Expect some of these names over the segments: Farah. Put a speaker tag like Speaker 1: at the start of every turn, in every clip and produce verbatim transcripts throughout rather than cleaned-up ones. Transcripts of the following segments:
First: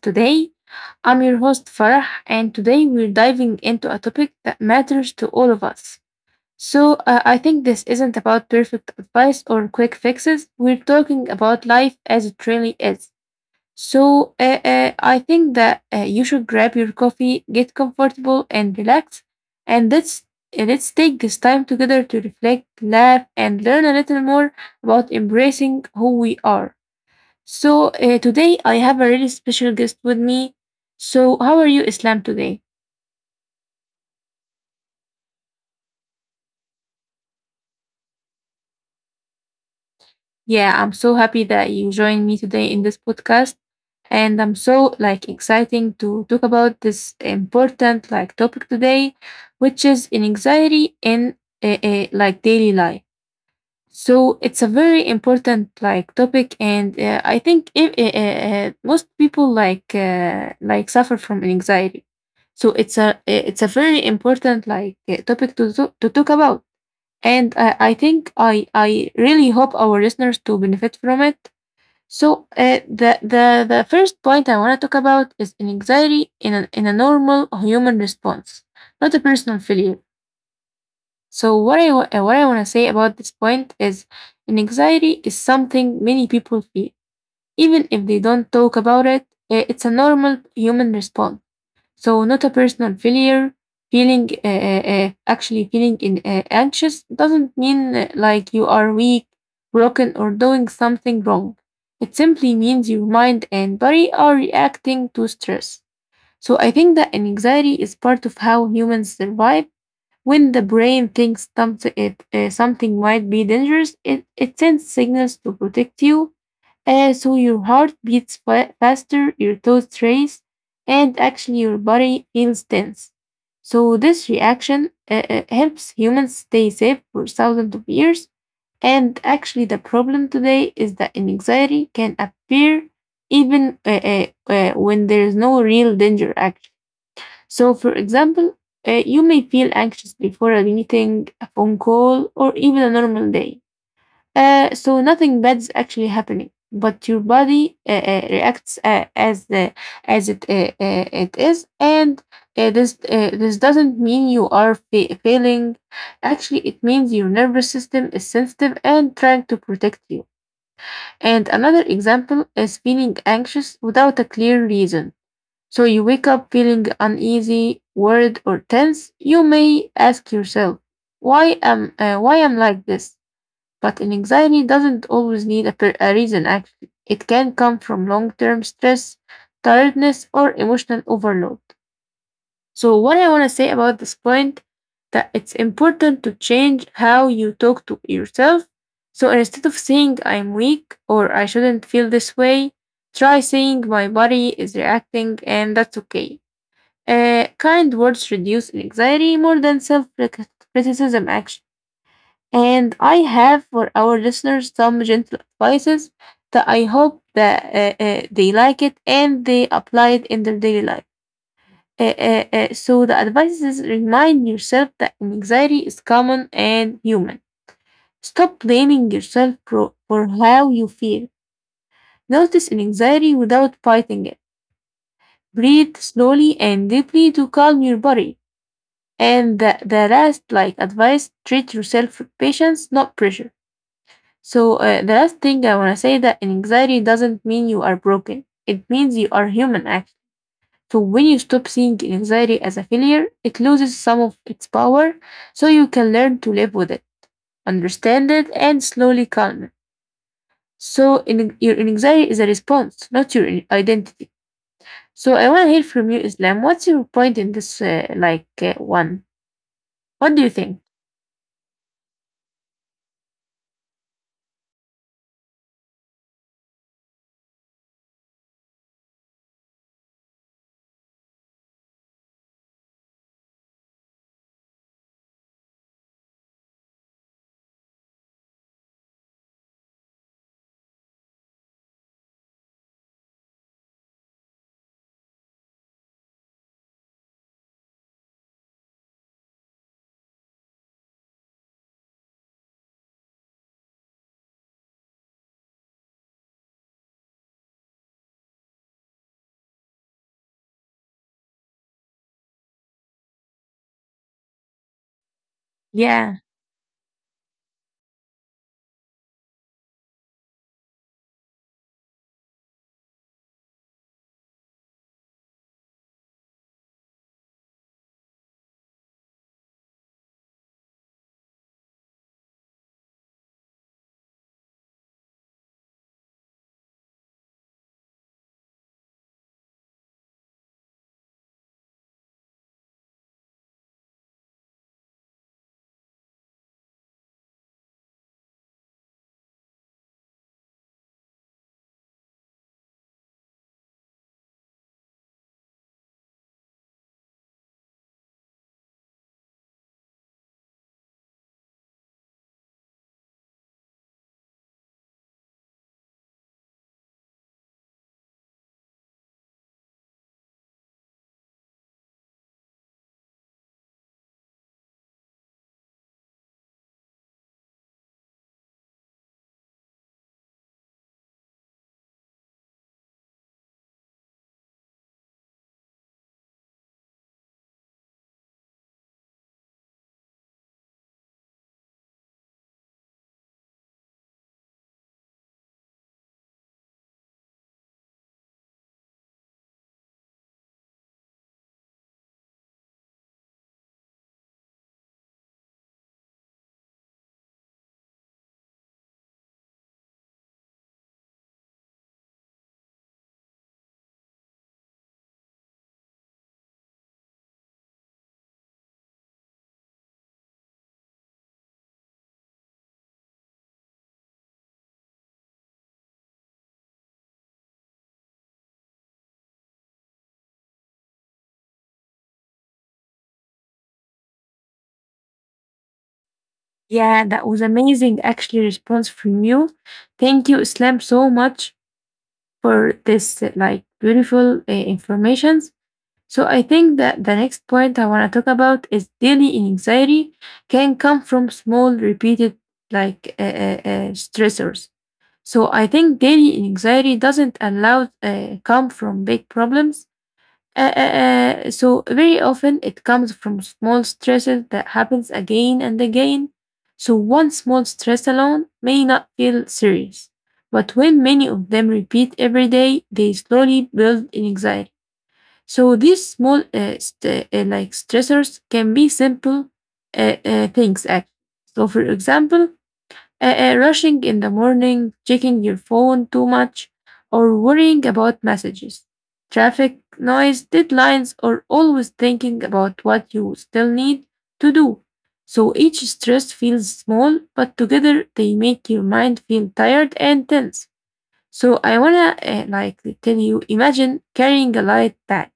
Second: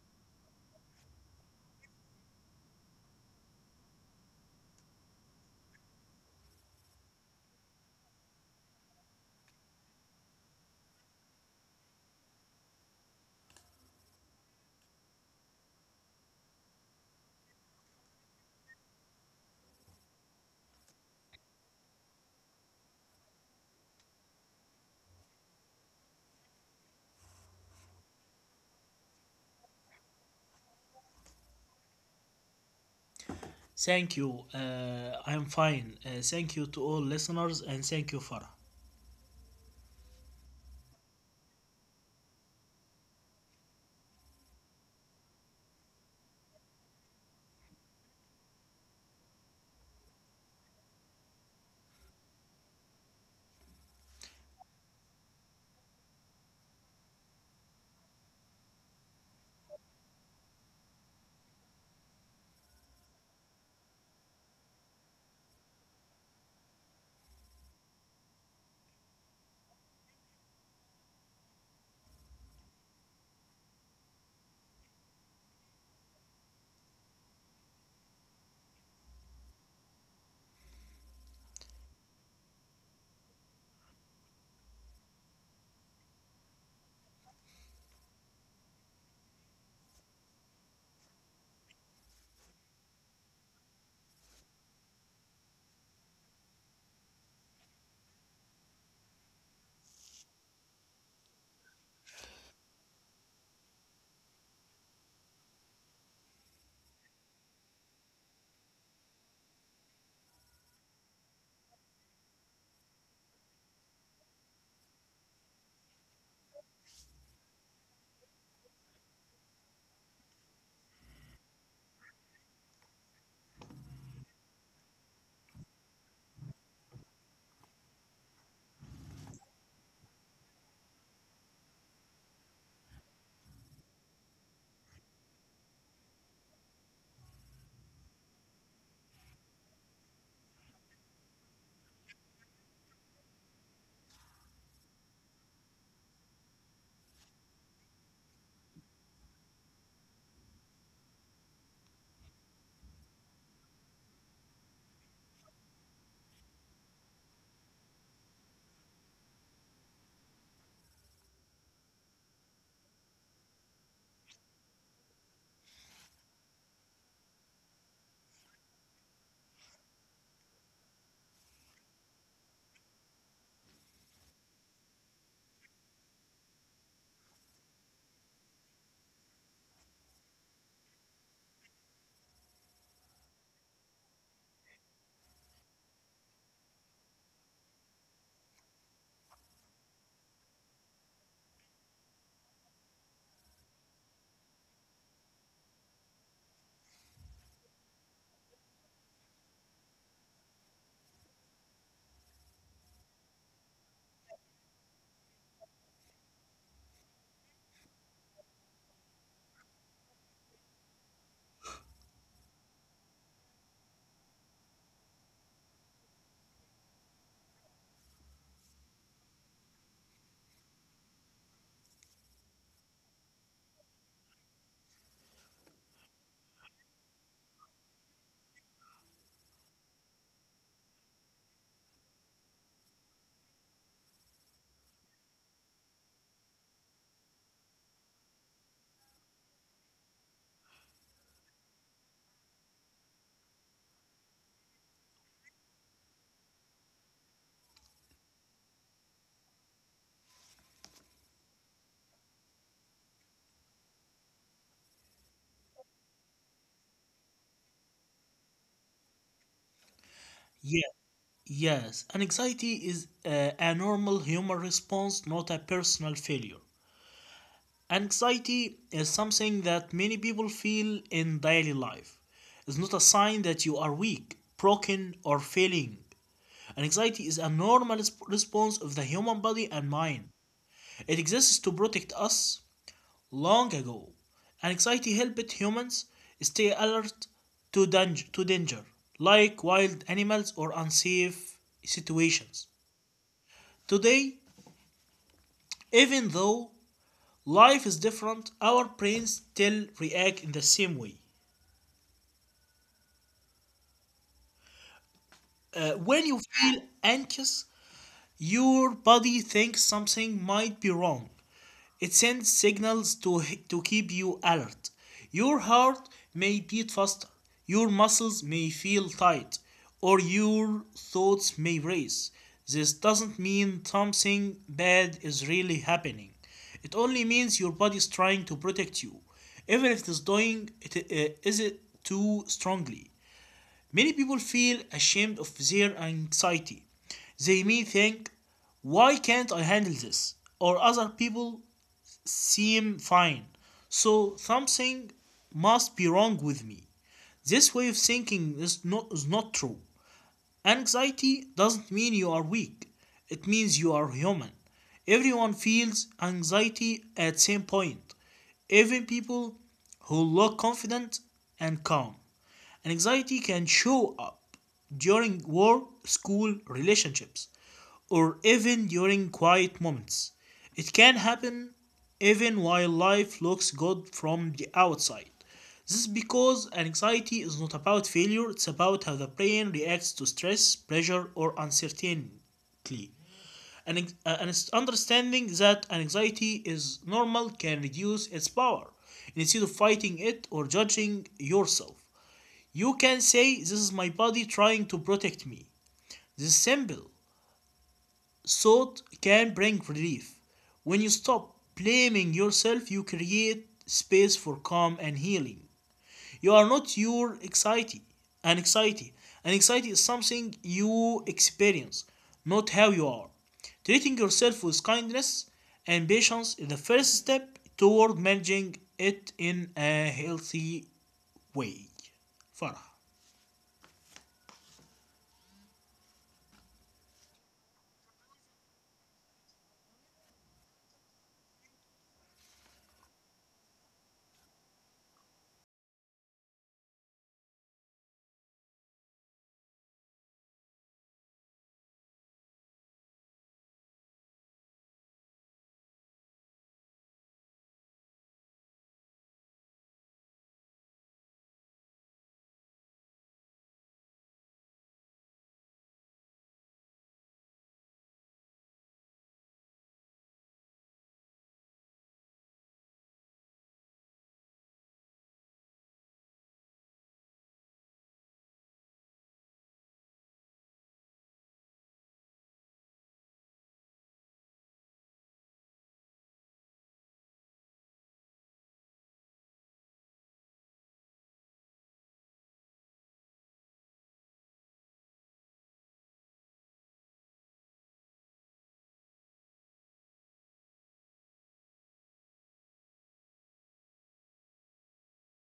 Speaker 1: today. I'm your host Farah, and today we're diving into a topic that matters to all of us. So, uh, I think this isn't about perfect advice or quick fixes. We're talking about life as it really is. So, uh, uh, I think that uh, you should grab your coffee, get comfortable, and relax. And let's uh, let's take this time together to reflect, laugh, and learn a little more about embracing who we are. So, uh, today I have a really special guest with me. So, how are you, Islam, today?
Speaker 2: Thank you. Uh, I'm fine. Uh, thank you to all listeners, and thank you, Farah.
Speaker 1: Yeah, I'm so happy that you joined me today in this podcast. And I'm so like exciting to talk about this important like topic today, which is an anxiety in uh, uh, like daily life. So it's a very important like topic, and uh, I think if, uh, uh, uh, most people like uh, like suffer from anxiety. So it's a it's a very important like uh, topic to to, to talk about, and I, I think I I really hope our listeners to benefit from it. So uh, the the the first point I want to talk about is an anxiety in an, in a normal human response, not a personal failure. So what I wa- uh, what I want to say about this point is an anxiety is something many people feel even if they don't talk about it. Uh, it's a normal human response, so not a personal failure. Feeling uh, uh, uh, actually feeling in, uh, anxious doesn't mean uh, like you are weak, broken, or doing something wrong. It simply means your mind and body are reacting to stress. So I think that anxiety is part of how humans survive. When the brain thinks something, it, uh, something might be dangerous, it, it sends signals to protect you. Uh, so your heart beats fa- faster, your toes race, and actually your body feels tense. So this reaction uh, uh, helps humans stay safe for thousands of years. And actually, the problem today is that anxiety can appear even uh, uh, uh, when there is no real danger, actually. So, for example, uh, you may feel anxious before a meeting, a phone call, or even a normal day. Uh, so, nothing bad is actually happening, but your body uh, uh, reacts uh, as the, as it uh, uh, it is, and uh, this uh, this doesn't mean you are fa- failing. Actually, it means your nervous system is sensitive and trying to protect you. And another example is feeling anxious without a clear reason. So you wake up feeling uneasy, worried, or tense. You may ask yourself, why am uh, why am like this? But an anxiety doesn't always need a, per- a reason. Actually, it can come from long-term stress, tiredness, or emotional overload. So, what I want to say about this point that it's important to change how you talk to yourself. So instead of saying I'm weak or I shouldn't feel this way, try saying my body is reacting and that's okay. Uh, kind words reduce anxiety more than self criticism, actually. And I have for our listeners some gentle advices that I hope that uh, uh, they like it and they apply it in their daily life. Uh, uh, uh, so the advice is remind yourself that anxiety is common and human. Stop blaming yourself for, for how you feel. Notice an anxiety without fighting it. Breathe slowly and deeply to calm your body. And the, the last like advice, treat yourself with patience, not pressure. So uh, the last thing I want to say that anxiety doesn't mean you are broken. It means you are human, actually. So when you stop seeing anxiety as a failure, it loses some of its power. So you can learn to live with it, understand it, and slowly calm it. So in, your anxiety is a response, not your identity. So I want to hear from you, Islam. What's your point in this uh, like uh, one? What do you
Speaker 2: Yeah,
Speaker 1: think?
Speaker 2: yes. Anxiety is uh, a normal human response, not a personal failure. Anxiety is something that many people feel in daily life. It's not a sign that you are weak, broken, or failing. Anxiety is a normal resp- response of the human body and mind. It exists to protect us long ago. Anxiety helped humans stay alert to danger, like wild animals or unsafe situations. Today, even though life is different, our brains still react in the same way. Uh, when you
Speaker 1: Yeah.
Speaker 2: feel anxious, your body thinks something might be wrong. It sends signals to, to keep you alert. Your heart may beat faster, your muscles may feel tight, or your thoughts may race. This doesn't mean something bad is really happening. It only means your body is trying to protect you, even if it is doing it uh, is it too strongly. Many people feel ashamed of their anxiety. They may think, "Why can't I handle this?" Or other people seem fine, so something must be wrong with me. This way of thinking is not, is not true. Anxiety doesn't mean you are weak, it means you are human. Everyone feels anxiety at some point, even people who look confident and calm. Anxiety can show up during work, school, relationships, or even during quiet moments. It can happen even while life looks good from the outside. This is because anxiety is not about failure, it's about how the brain reacts to stress, pressure, or uncertainty. And, uh, Understanding that anxiety is normal can reduce its power instead of fighting it or judging yourself. You can say, this is my body trying to protect me. This is simple thought can bring relief. When you stop blaming yourself, you create space for calm and healing. You are not your anxiety. An Anxiety. An anxiety is something you experience, not how you are. Treating yourself with kindness and patience is the first step toward managing it in a healthy way. Farah.
Speaker 1: Yeah, that was amazing actually response from you. Thank you, Islam, so much for this uh, like beautiful uh, informations. So I think that the next point I want to talk about is daily anxiety can come from small repeated like uh, uh, uh, stressors. So I think daily anxiety doesn't allow uh, come from big problems uh, uh, uh, so very often it comes from small stresses that happens again and again. So one small stress alone may not feel serious, but when many of them repeat every day, they slowly build in anxiety. So these small uh, st- uh, like stressors can be simple uh, uh, things, actually. So for example, uh, uh, rushing in the morning, checking your phone too much, or worrying about messages, traffic, noise, deadlines, or always thinking about what you still need to do. So each stress feels small, but together they make your mind feel tired and tense. So I wanna uh, like tell you, imagine carrying a light bag.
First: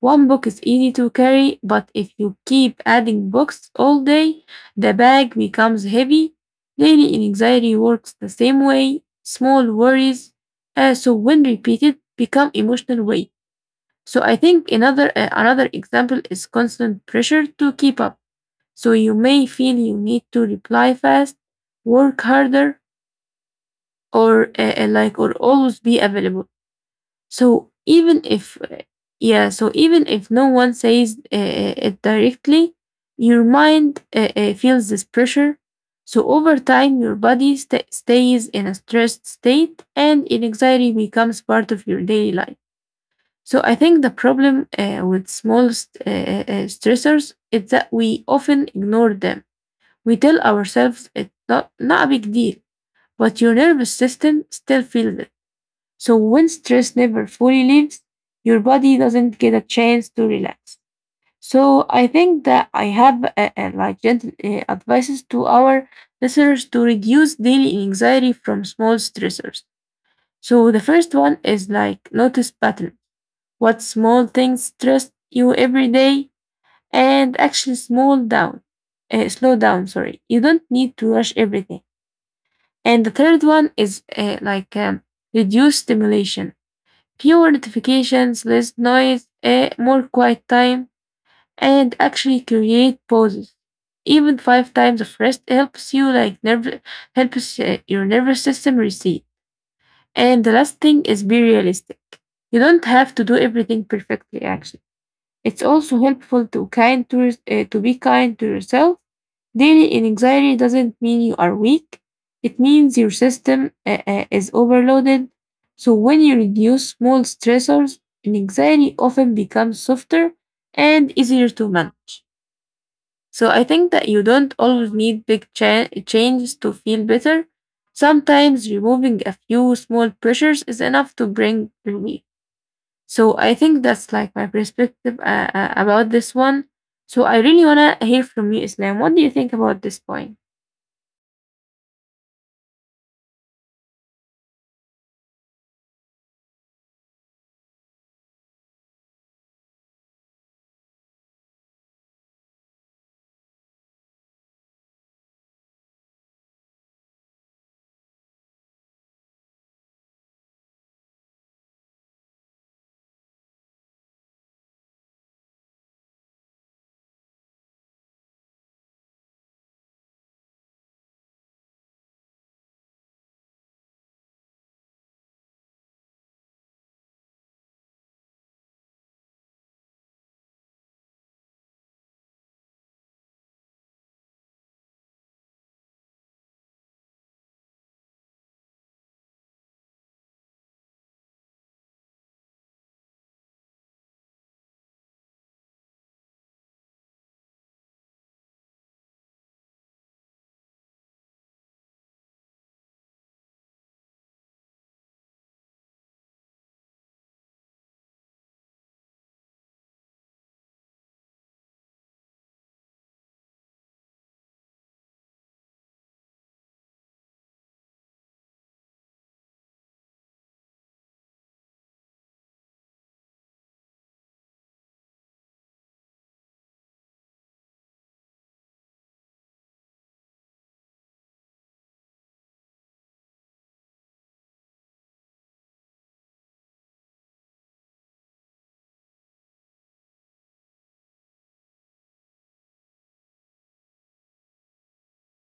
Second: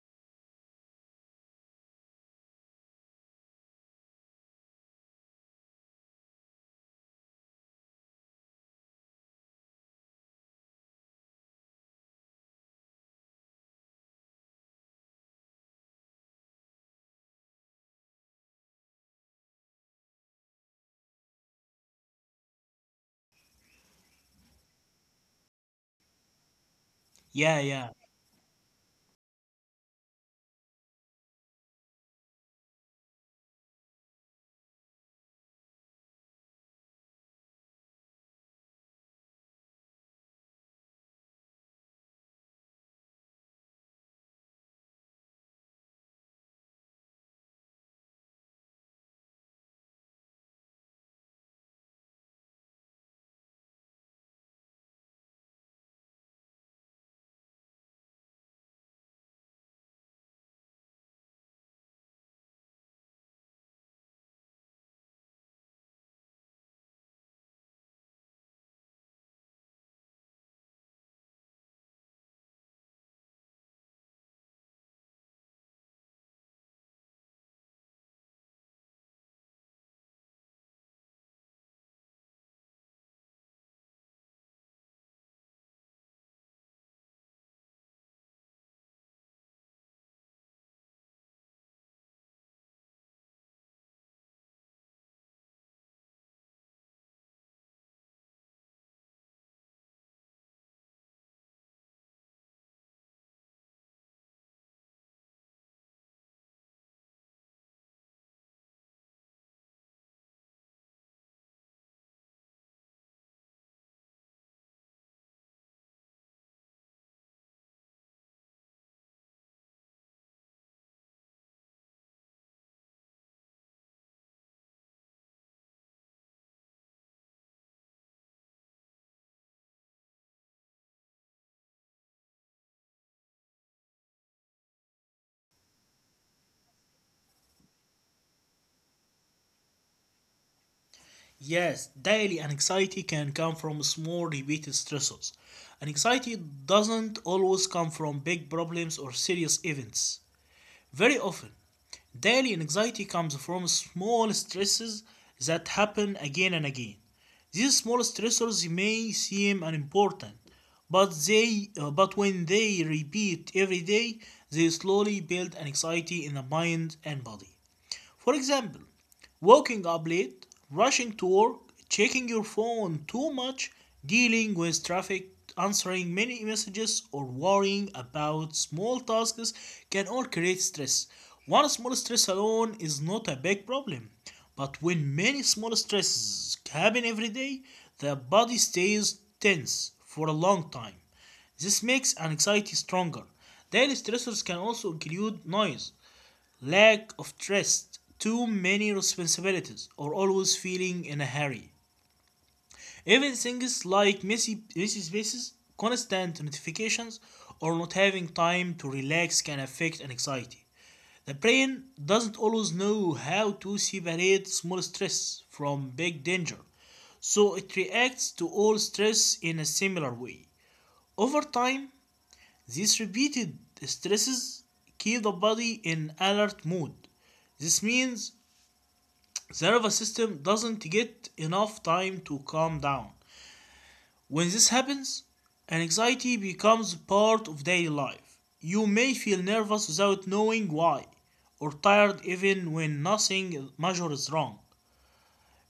Speaker 1: One book is easy to carry, but if you keep adding books all day, the bag becomes heavy. Daily anxiety works the same way. Small worries, uh, so when repeated, become emotional weight. So I think another uh, another example is constant pressure to keep up. So you may feel you need to reply fast, work harder, or uh, uh, like or always be available.
Speaker 2: Yeah,
Speaker 1: So
Speaker 2: yeah.
Speaker 1: even if yeah, so even if no one says uh, uh, it directly, your mind uh, uh, feels this pressure. So over time, your body sta- stays in a stressed state, and anxiety becomes part of your daily life. So I think the problem uh, with small st- uh, uh, uh, stressors is that we often ignore them. We tell ourselves it's not not a big deal, but your nervous system still feels it. So when stress never fully leaves, your body doesn't get a chance to relax. So I think that I have uh, uh, like gentle uh, advices to our listeners to reduce daily anxiety from small stressors. So the first one is like notice pattern. What small things stress you every day and actually small down. Uh, slow down, sorry. You don't need to rush everything. And the third one is uh, like um, reduce stimulation, fewer notifications, less noise, eh, more quiet time, and actually create pauses. Even five times of rest helps you like nerve helps uh, your nervous system reset. And the last thing is be realistic. You don't have to do everything perfectly. Actually, it's also helpful to kind to, uh, to be kind to yourself. Daily anxiety doesn't mean you are weak. It means your system uh, uh, is overloaded. So when you reduce small stressors, anxiety often becomes softer and easier to manage. So I think that you don't always need big cha- changes to feel better. Sometimes removing a few small pressures is enough to bring relief. So I think that's like my perspective uh, uh, about this one. So I really wanna hear from you, Islam. What do you think about this point?
Speaker 2: Yes, daily anxiety can come from small repeated stressors. Anxiety doesn't always come from big problems or serious events. Very often, daily anxiety comes from small stresses that happen again and again. These small stressors may seem unimportant, but they uh, but when they repeat every day, they slowly build anxiety in the mind and body. For example, waking up late, rushing to work, checking your phone too much, dealing with traffic, answering many messages, or worrying about small tasks can all create stress. One small stress alone is not a big problem, but when many small stresses happen every day, the body stays tense for a long time. This makes anxiety stronger. Daily stressors can also include noise, lack of trust, too many responsibilities, or always feeling in a hurry. Even things like messy, messy spaces, constant notifications, or not having time to relax can affect anxiety. The brain doesn't always know how to separate small stress from big danger, so it reacts to all stress in a similar way. Over time, these repeated stresses keep the body in alert mode. This means the nervous system doesn't get enough time to calm down. When this happens, anxiety becomes part of daily life. You may feel nervous without knowing why, or tired even when nothing major is wrong.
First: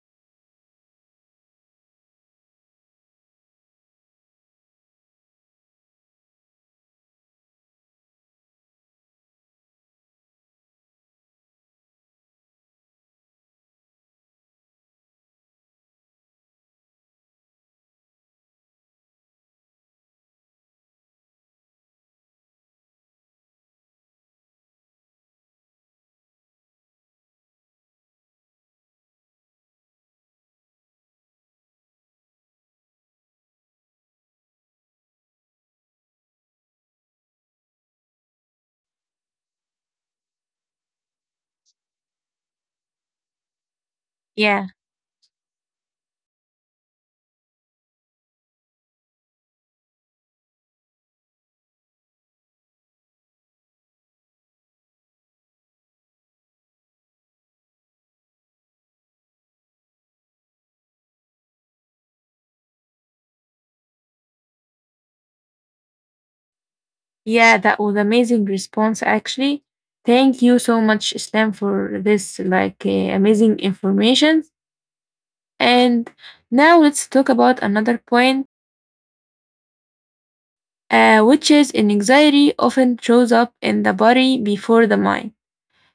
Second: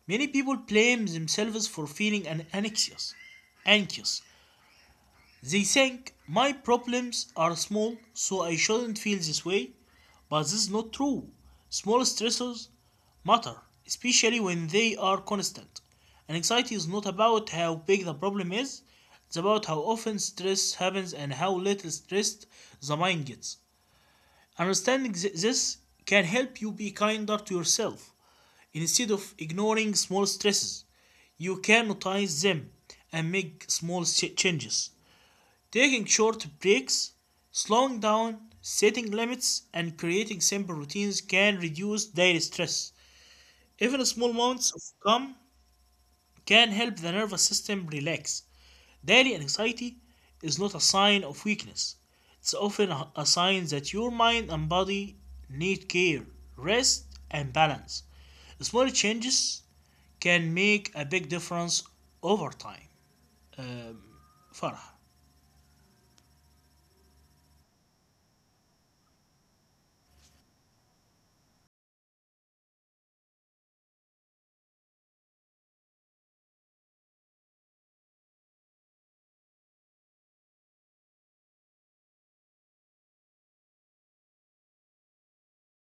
Speaker 2: Many people blame themselves for feeling anxious. Anxious they think my problems are small, so I shouldn't feel this way, but this is not true. Small stressors matter, especially when they are constant. And anxiety is not about how big the problem is, it's about how often stress happens and how little stressed the mind gets. Understanding this can help you be kinder to yourself. Instead of ignoring small stresses, you can notice them and make small changes. Taking short breaks, slowing down, setting limits, and creating simple routines can reduce daily stress. Even small
Speaker 1: Yeah,
Speaker 2: moments of calm can help the nervous system relax. Daily anxiety is not a sign of weakness, it's often a a sign that your mind and body need care, rest, and balance. Small changes can make a big difference over time. Um, Farah.
Speaker 1: yeah, that was amazing response actually. Thank you so much, Islam, for this like uh, amazing information. And now let's talk about another point, uh, which is an anxiety often shows up in the body before the mind.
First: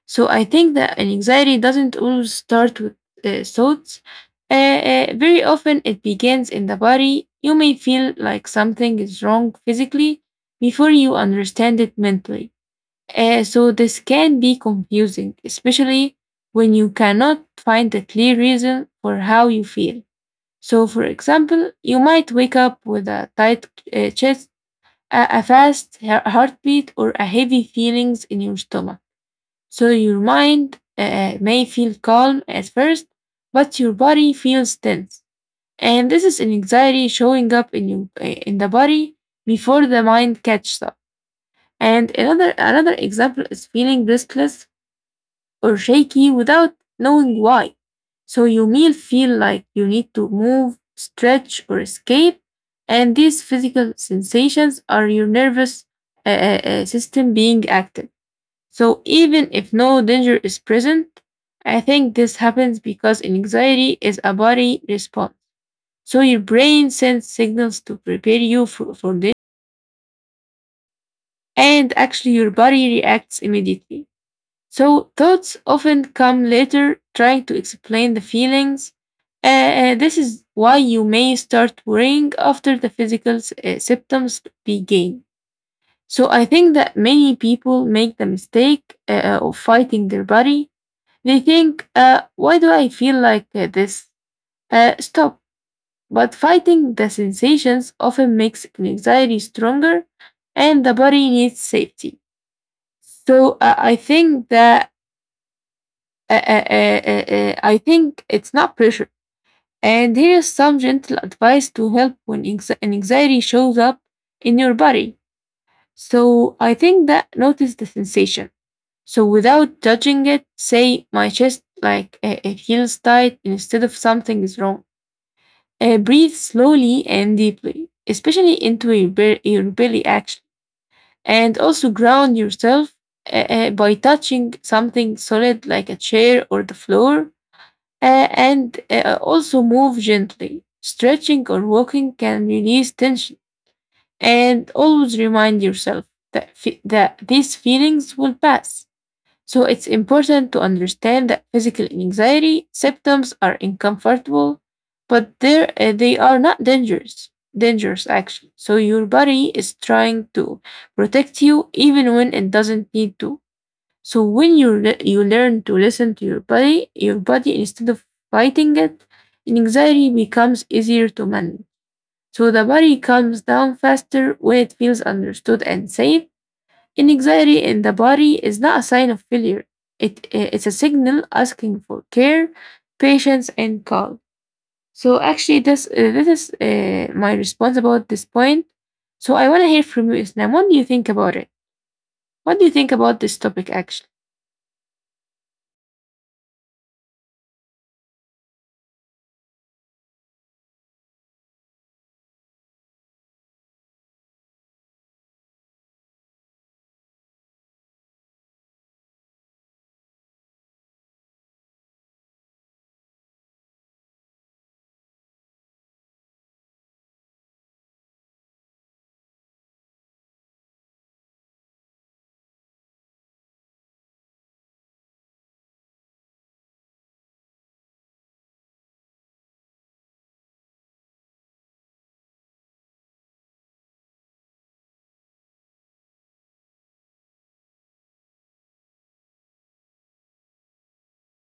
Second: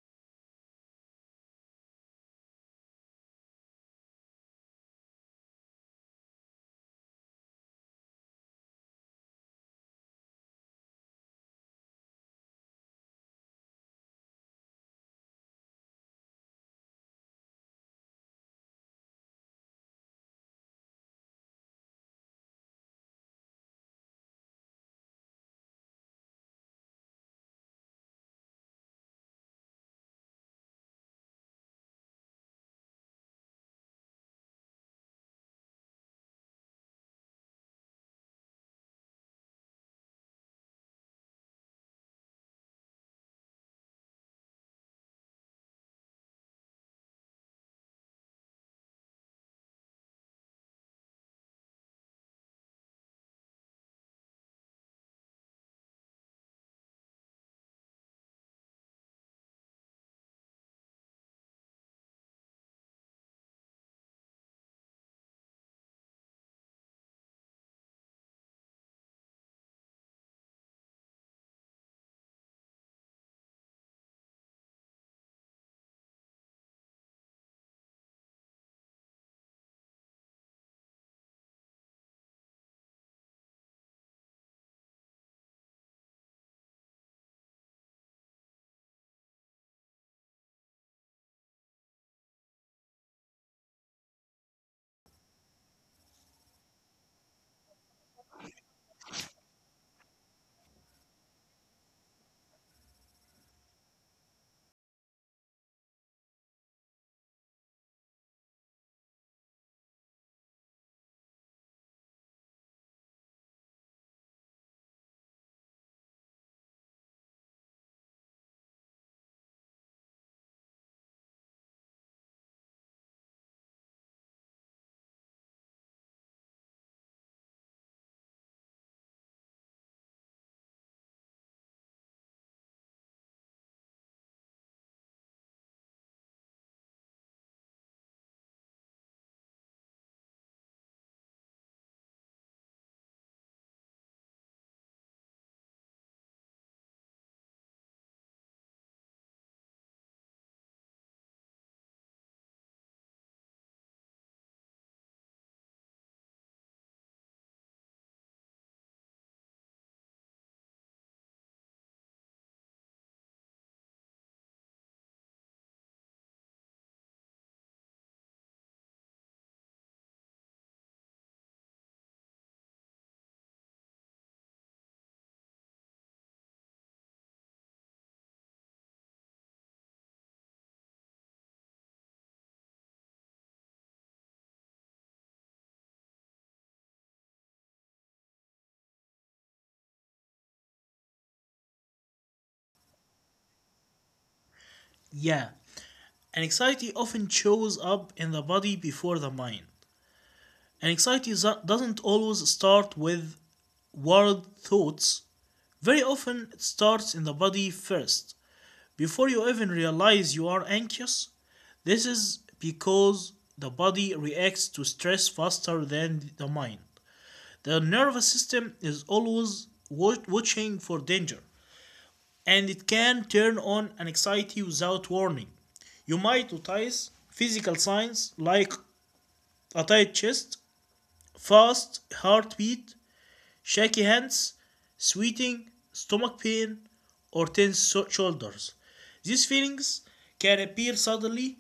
Speaker 1: So I think that an anxiety doesn't always start with uh, thoughts. Uh, uh, very often it begins in the body. You may feel like something is wrong physically before you understand it mentally. Uh, so this can be confusing, especially when you cannot find a clear reason for how you feel. So, for example, you might wake up with a tight uh, chest, a, a fast hea- heartbeat, or a heavy feelings in your stomach. So your mind uh, may feel calm at first, but your body feels tense, and this is an anxiety showing up in you uh, in the body before the mind catches up. And another another example is feeling restless or shaky without knowing why. So you may feel like you need to move, stretch, or escape. And these physical sensations are your nervous uh, uh, uh, system being active. So even if no danger is present, I think this happens because anxiety is a body response. So your brain sends signals to prepare you for, for this, and actually your body reacts immediately. So thoughts often come later trying to explain the feelings. Uh, uh, this is why you may start worrying after the physical s- uh, symptoms begin. So I think that many people make the mistake uh, uh, of fighting their body. They think, uh, why do I feel like uh, this? Uh, stop. But fighting the sensations often makes anxiety stronger and the body needs safety. So uh, I think that Uh, uh, uh, uh, uh, I think it's not pressure. And here is some gentle advice to help when anxi- an anxiety shows up in your body. So I think that notice the sensation. So without judging it, say my chest like uh, it feels tight instead of something is wrong. Uh, breathe slowly and deeply, especially into your, be- your belly action. And also ground yourself uh, uh, by touching something solid like a chair or the floor. Uh, and uh, also move gently. Stretching or walking can release tension. And always remind yourself that, fe- that these feelings will pass. So it's important to understand that physical anxiety symptoms are uncomfortable, but they're, uh, they are not dangerous. Dangerous actually. So your body is trying to protect you even when it doesn't need to. So when you le- you learn to listen to your body, your body instead of fighting it, anxiety becomes easier to manage. So the body calms down faster when it feels understood and safe. And anxiety in the body is not a sign of failure. It eh, it's a signal asking for care, patience, and calm. So actually, this eh, this is eh, my response about this point. So I want to hear from you, Islam. What do you think about it? What do you think about this topic, actually?
Speaker 2: Yeah. And anxiety often shows up in the body before the mind. And anxiety doesn't always start with worried thoughts. Very often, it starts in the body first, before you even realize you are anxious. This is because the body reacts to stress faster than the mind. The nervous system is always watching for danger, and it can turn on an anxiety without warning. You might notice physical signs like a tight chest, fast heartbeat, shaky hands, sweating, stomach pain, or tense so- shoulders. These feelings can appear suddenly,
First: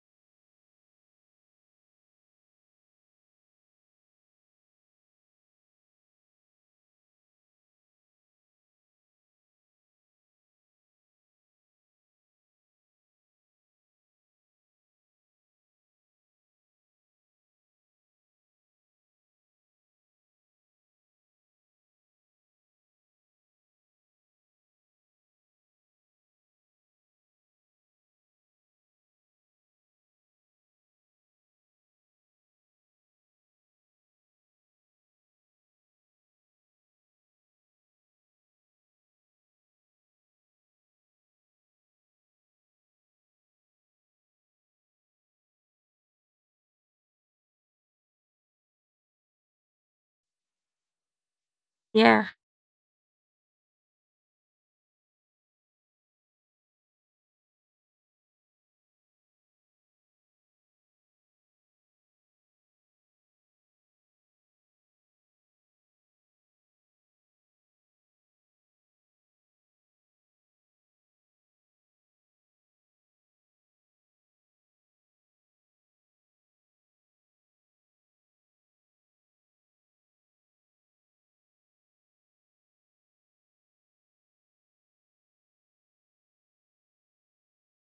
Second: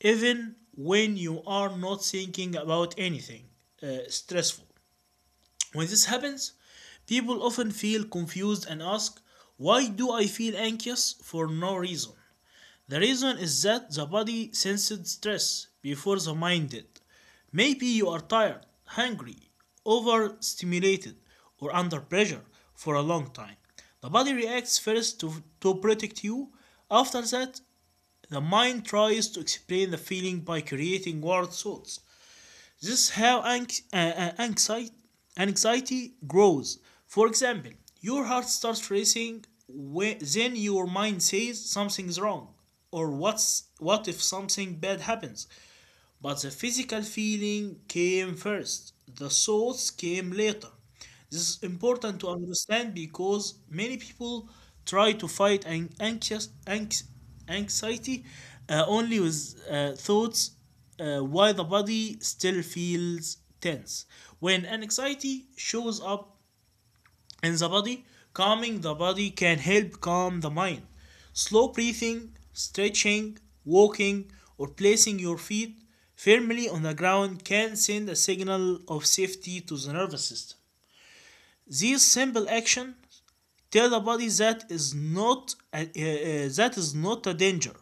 Speaker 2: even when you are not thinking about anything uh, stressful. When this happens, people often feel confused and ask, why do I feel anxious for no reason? The reason is that the body sensed stress before the mind did. Maybe you are tired, hungry, overstimulated, or under pressure for a long time. The body reacts first to, to protect you. After that, the mind tries to explain the feeling by creating world thoughts. This is how anx- uh, uh, anxiety, anxiety grows. For example, your heart starts racing, when, then your mind says something's wrong, or what's, what if something bad happens? But the physical feeling came first, the thoughts came later. This is important to
Speaker 1: Yeah,
Speaker 2: understand because many people try to fight an anxious anx, anxiety uh, only with uh, thoughts uh, while the body still feels tense. When anxiety shows up in the body, calming the body can help calm the mind. Slow breathing, stretching, walking, or placing your feet firmly on the ground can send a signal of safety to the nervous system. These simple actions tell the body that is not a, uh, uh, that is not a danger.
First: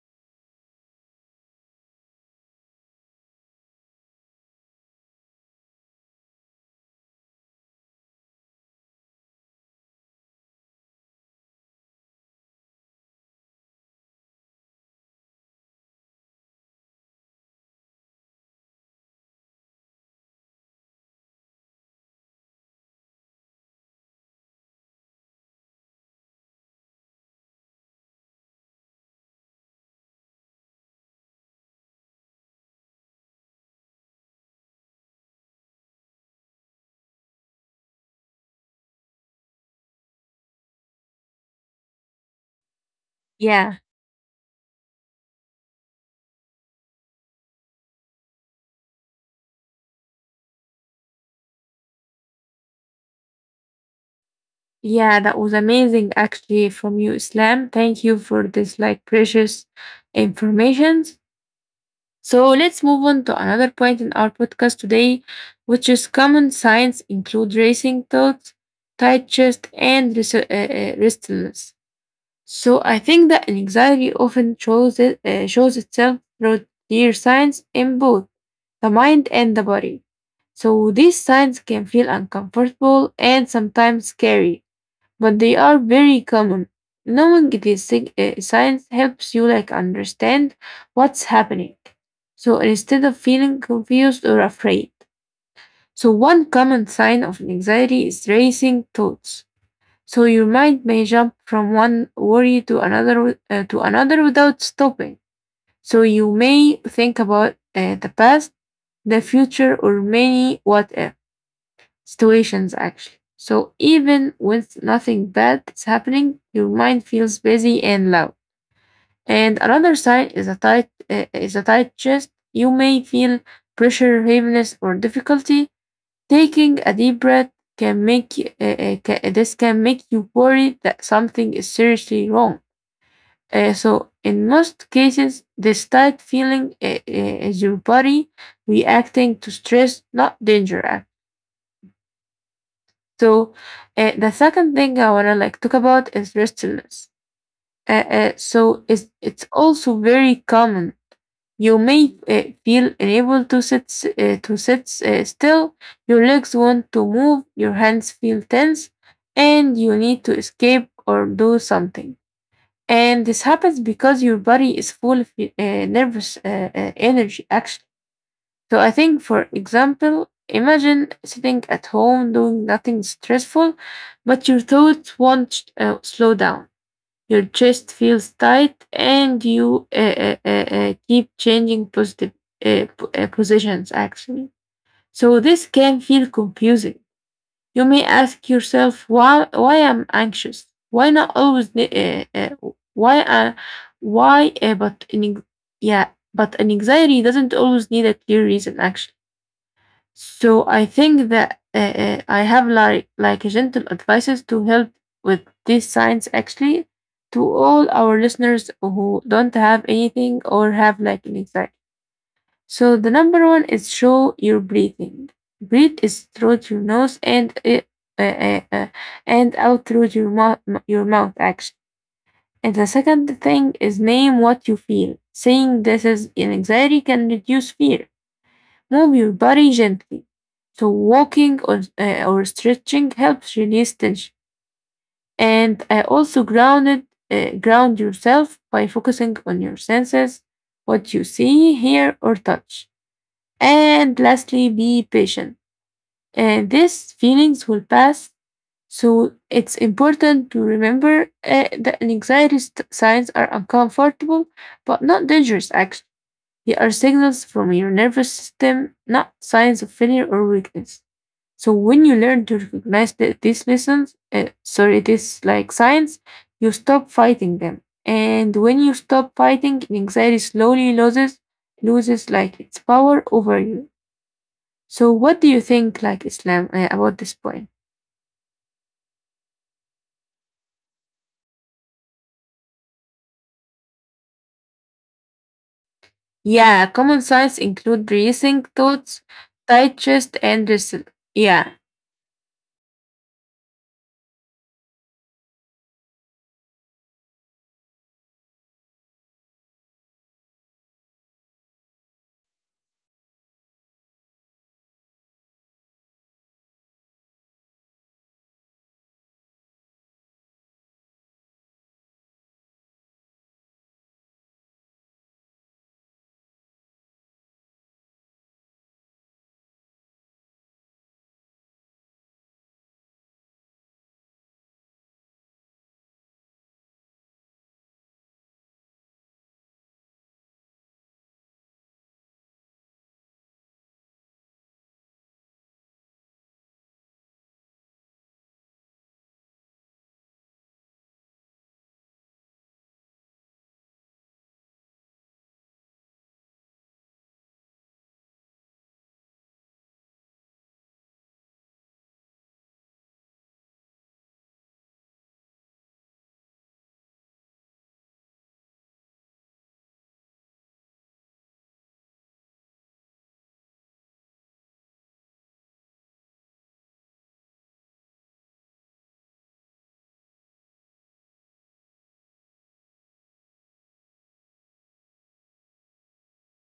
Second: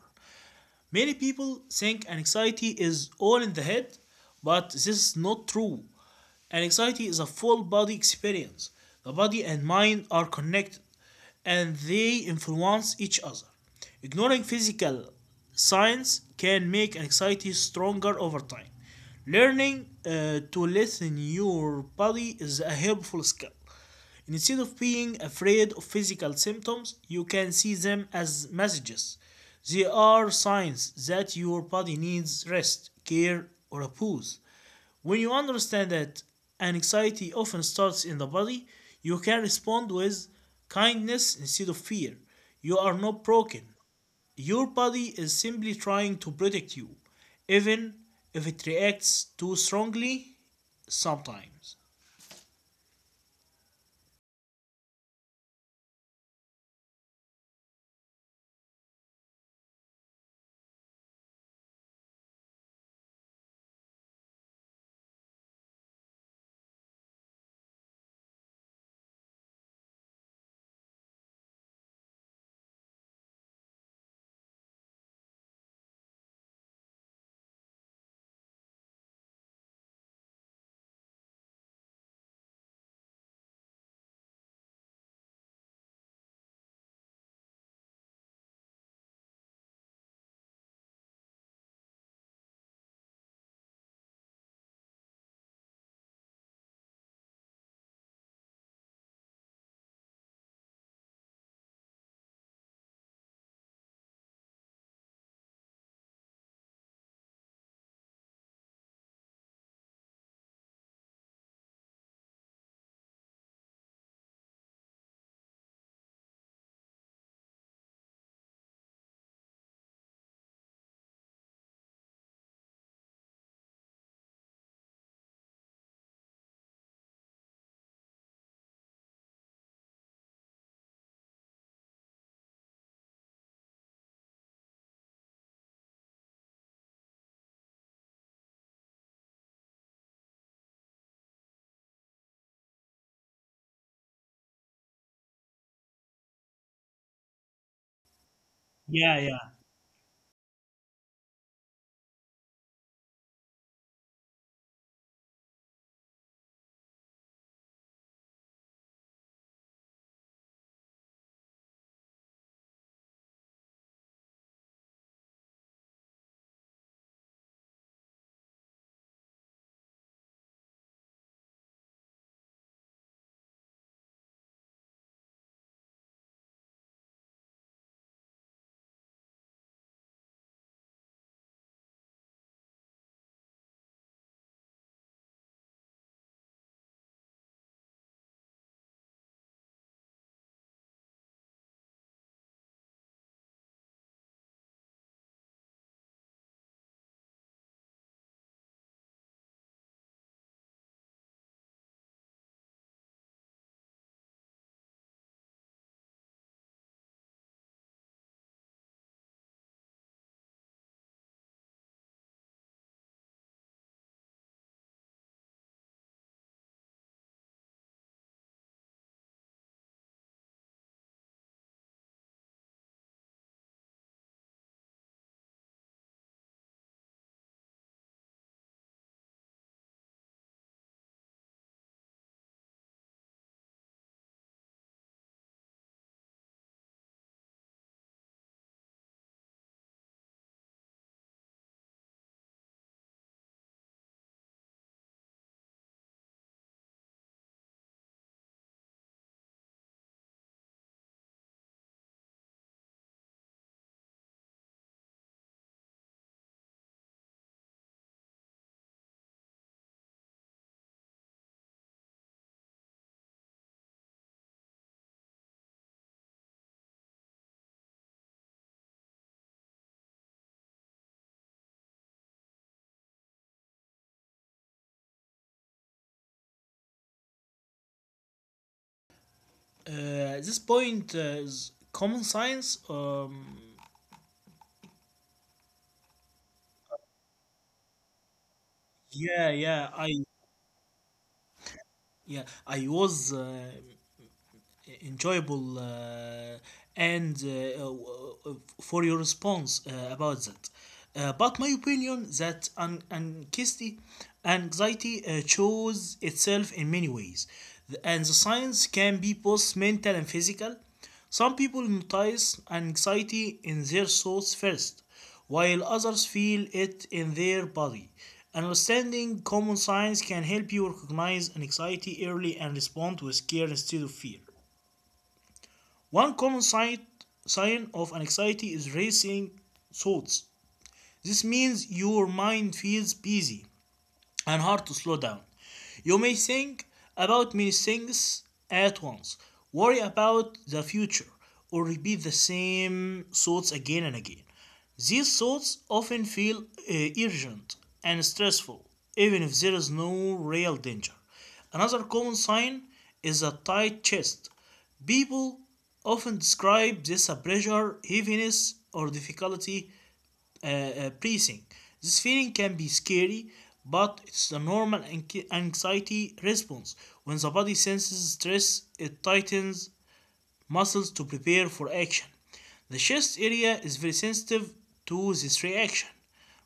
Speaker 2: Many people think anxiety is all in the head, but this is not true. And anxiety is a full body experience. The body and mind are connected, and they influence each other. Ignoring physical signs can make anxiety stronger over time. Learning uh, to listen to your body is a helpful skill. Instead of being afraid of physical symptoms, you can see them as messages. They are signs that your body needs rest, care, or a pause. When you understand that anxiety often starts in the body, you can respond with kindness instead of fear. You are not broken.
Speaker 1: yeah.
Speaker 2: Your body is simply trying to protect you, even if it reacts too strongly sometimes.
Speaker 1: Yeah, that was amazing actually from you, Islam. Thank you for this like precious informations. So let's move on to another point in our podcast today, which is common signs include racing thoughts, tight chest, and res- uh, uh, restlessness. So I think that anxiety often shows it, uh, shows itself through clear signs in both the mind and the body. So these signs can feel uncomfortable and sometimes scary, but they are very common. Knowing these sig- uh, signs helps you like understand what's happening. So instead of feeling confused or afraid. So one common sign of anxiety is racing thoughts. So your mind may jump from one worry to another uh, to another without stopping. So you may think about uh, the past, the future, or many what if situations actually. So even with nothing bad is happening, your mind feels busy and loud. And another sign is a tight uh, is a tight chest. You may feel pressure, heaviness, or difficulty. Taking a deep breath can make you- uh, uh, ca- this can make you worry that something is seriously wrong. Uh, so in most cases, this tight feeling uh, uh, is your body reacting to stress, not danger. So uh, the second thing I wanna like talk about is restlessness. Uh, uh, so it's
Speaker 2: Yeah, yeah.
Speaker 1: it's also very common. You may uh, feel unable to sit s- uh, to sit uh, still. Your legs want to move. Your hands feel tense, and you need to escape or do something. And this happens because your body is full of uh, nervous uh, uh, energy, actually. So I think, for example, imagine sitting at home doing nothing stressful, but your thoughts won't uh, slow down. Your chest feels tight, and you uh, uh, uh, uh, keep changing positive uh, po- uh, positions. Actually, so this can feel confusing. You may ask yourself, "Why? Why am anxious? Why not always? Ne- Uh, uh, why? Uh, why? Uh, but an, ex- yeah, but an anxiety doesn't always need a clear reason. Actually." So I think that uh, uh, I have like like gentle advices to help with these signs actually, to all our listeners who don't have anything or have like an anxiety. So the number one is show your breathing. Breathe is through your nose and uh, uh, uh, uh, and out through your mouth your mouth actually. And the second thing is name what you feel. Saying this is an anxiety can reduce fear. Move your body gently. So, walking or, uh, or stretching helps release tension. And uh, also, grounded, uh, ground yourself by focusing on your senses, what you see, hear, or touch. And lastly, be patient. And these feelings will pass. So, it's important to remember uh, that anxiety st- signs are uncomfortable but not dangerous, actually. They are signals from your nervous system, not signs of failure or weakness. So when you learn to recognize th- these lessons, uh, sorry, this like signs, you stop fighting them. And when you stop fighting, anxiety slowly loses loses like its power over you. So what do you think like Islam uh, about this point?
Speaker 2: Uh, this point uh, is common science. Um,
Speaker 1: Yeah, common signs include racing thoughts,
Speaker 2: yeah, yeah,
Speaker 1: tight
Speaker 2: I
Speaker 1: chest, and wrestle. Yeah.
Speaker 2: yeah I was uh, e, enjoyable uh, and uh, uh, uh, for your response uh, about that. Uh, but my opinion that an- anxiety, anxiety uh, shows itself in many ways. The- and the science can be both mental and physical. Some people notice anxiety in their thoughts first, while others feel it in their body. Understanding common signs can help you recognize anxiety early and respond with care instead of fear. One common sign, sign of anxiety is racing thoughts. This means your mind feels busy and hard to slow down. You may think about many things at once, worry about the future, or repeat the same thoughts again and again. These thoughts often feel uh, urgent and stressful, even if there is no real danger. Another common sign is a tight chest. People often describe this as pressure, heaviness, or difficulty uh, uh, breathing. This feeling can be scary, but it's the normal anx- anxiety response. When the body senses stress, it tightens muscles to prepare for action. The chest area is very sensitive to this reaction.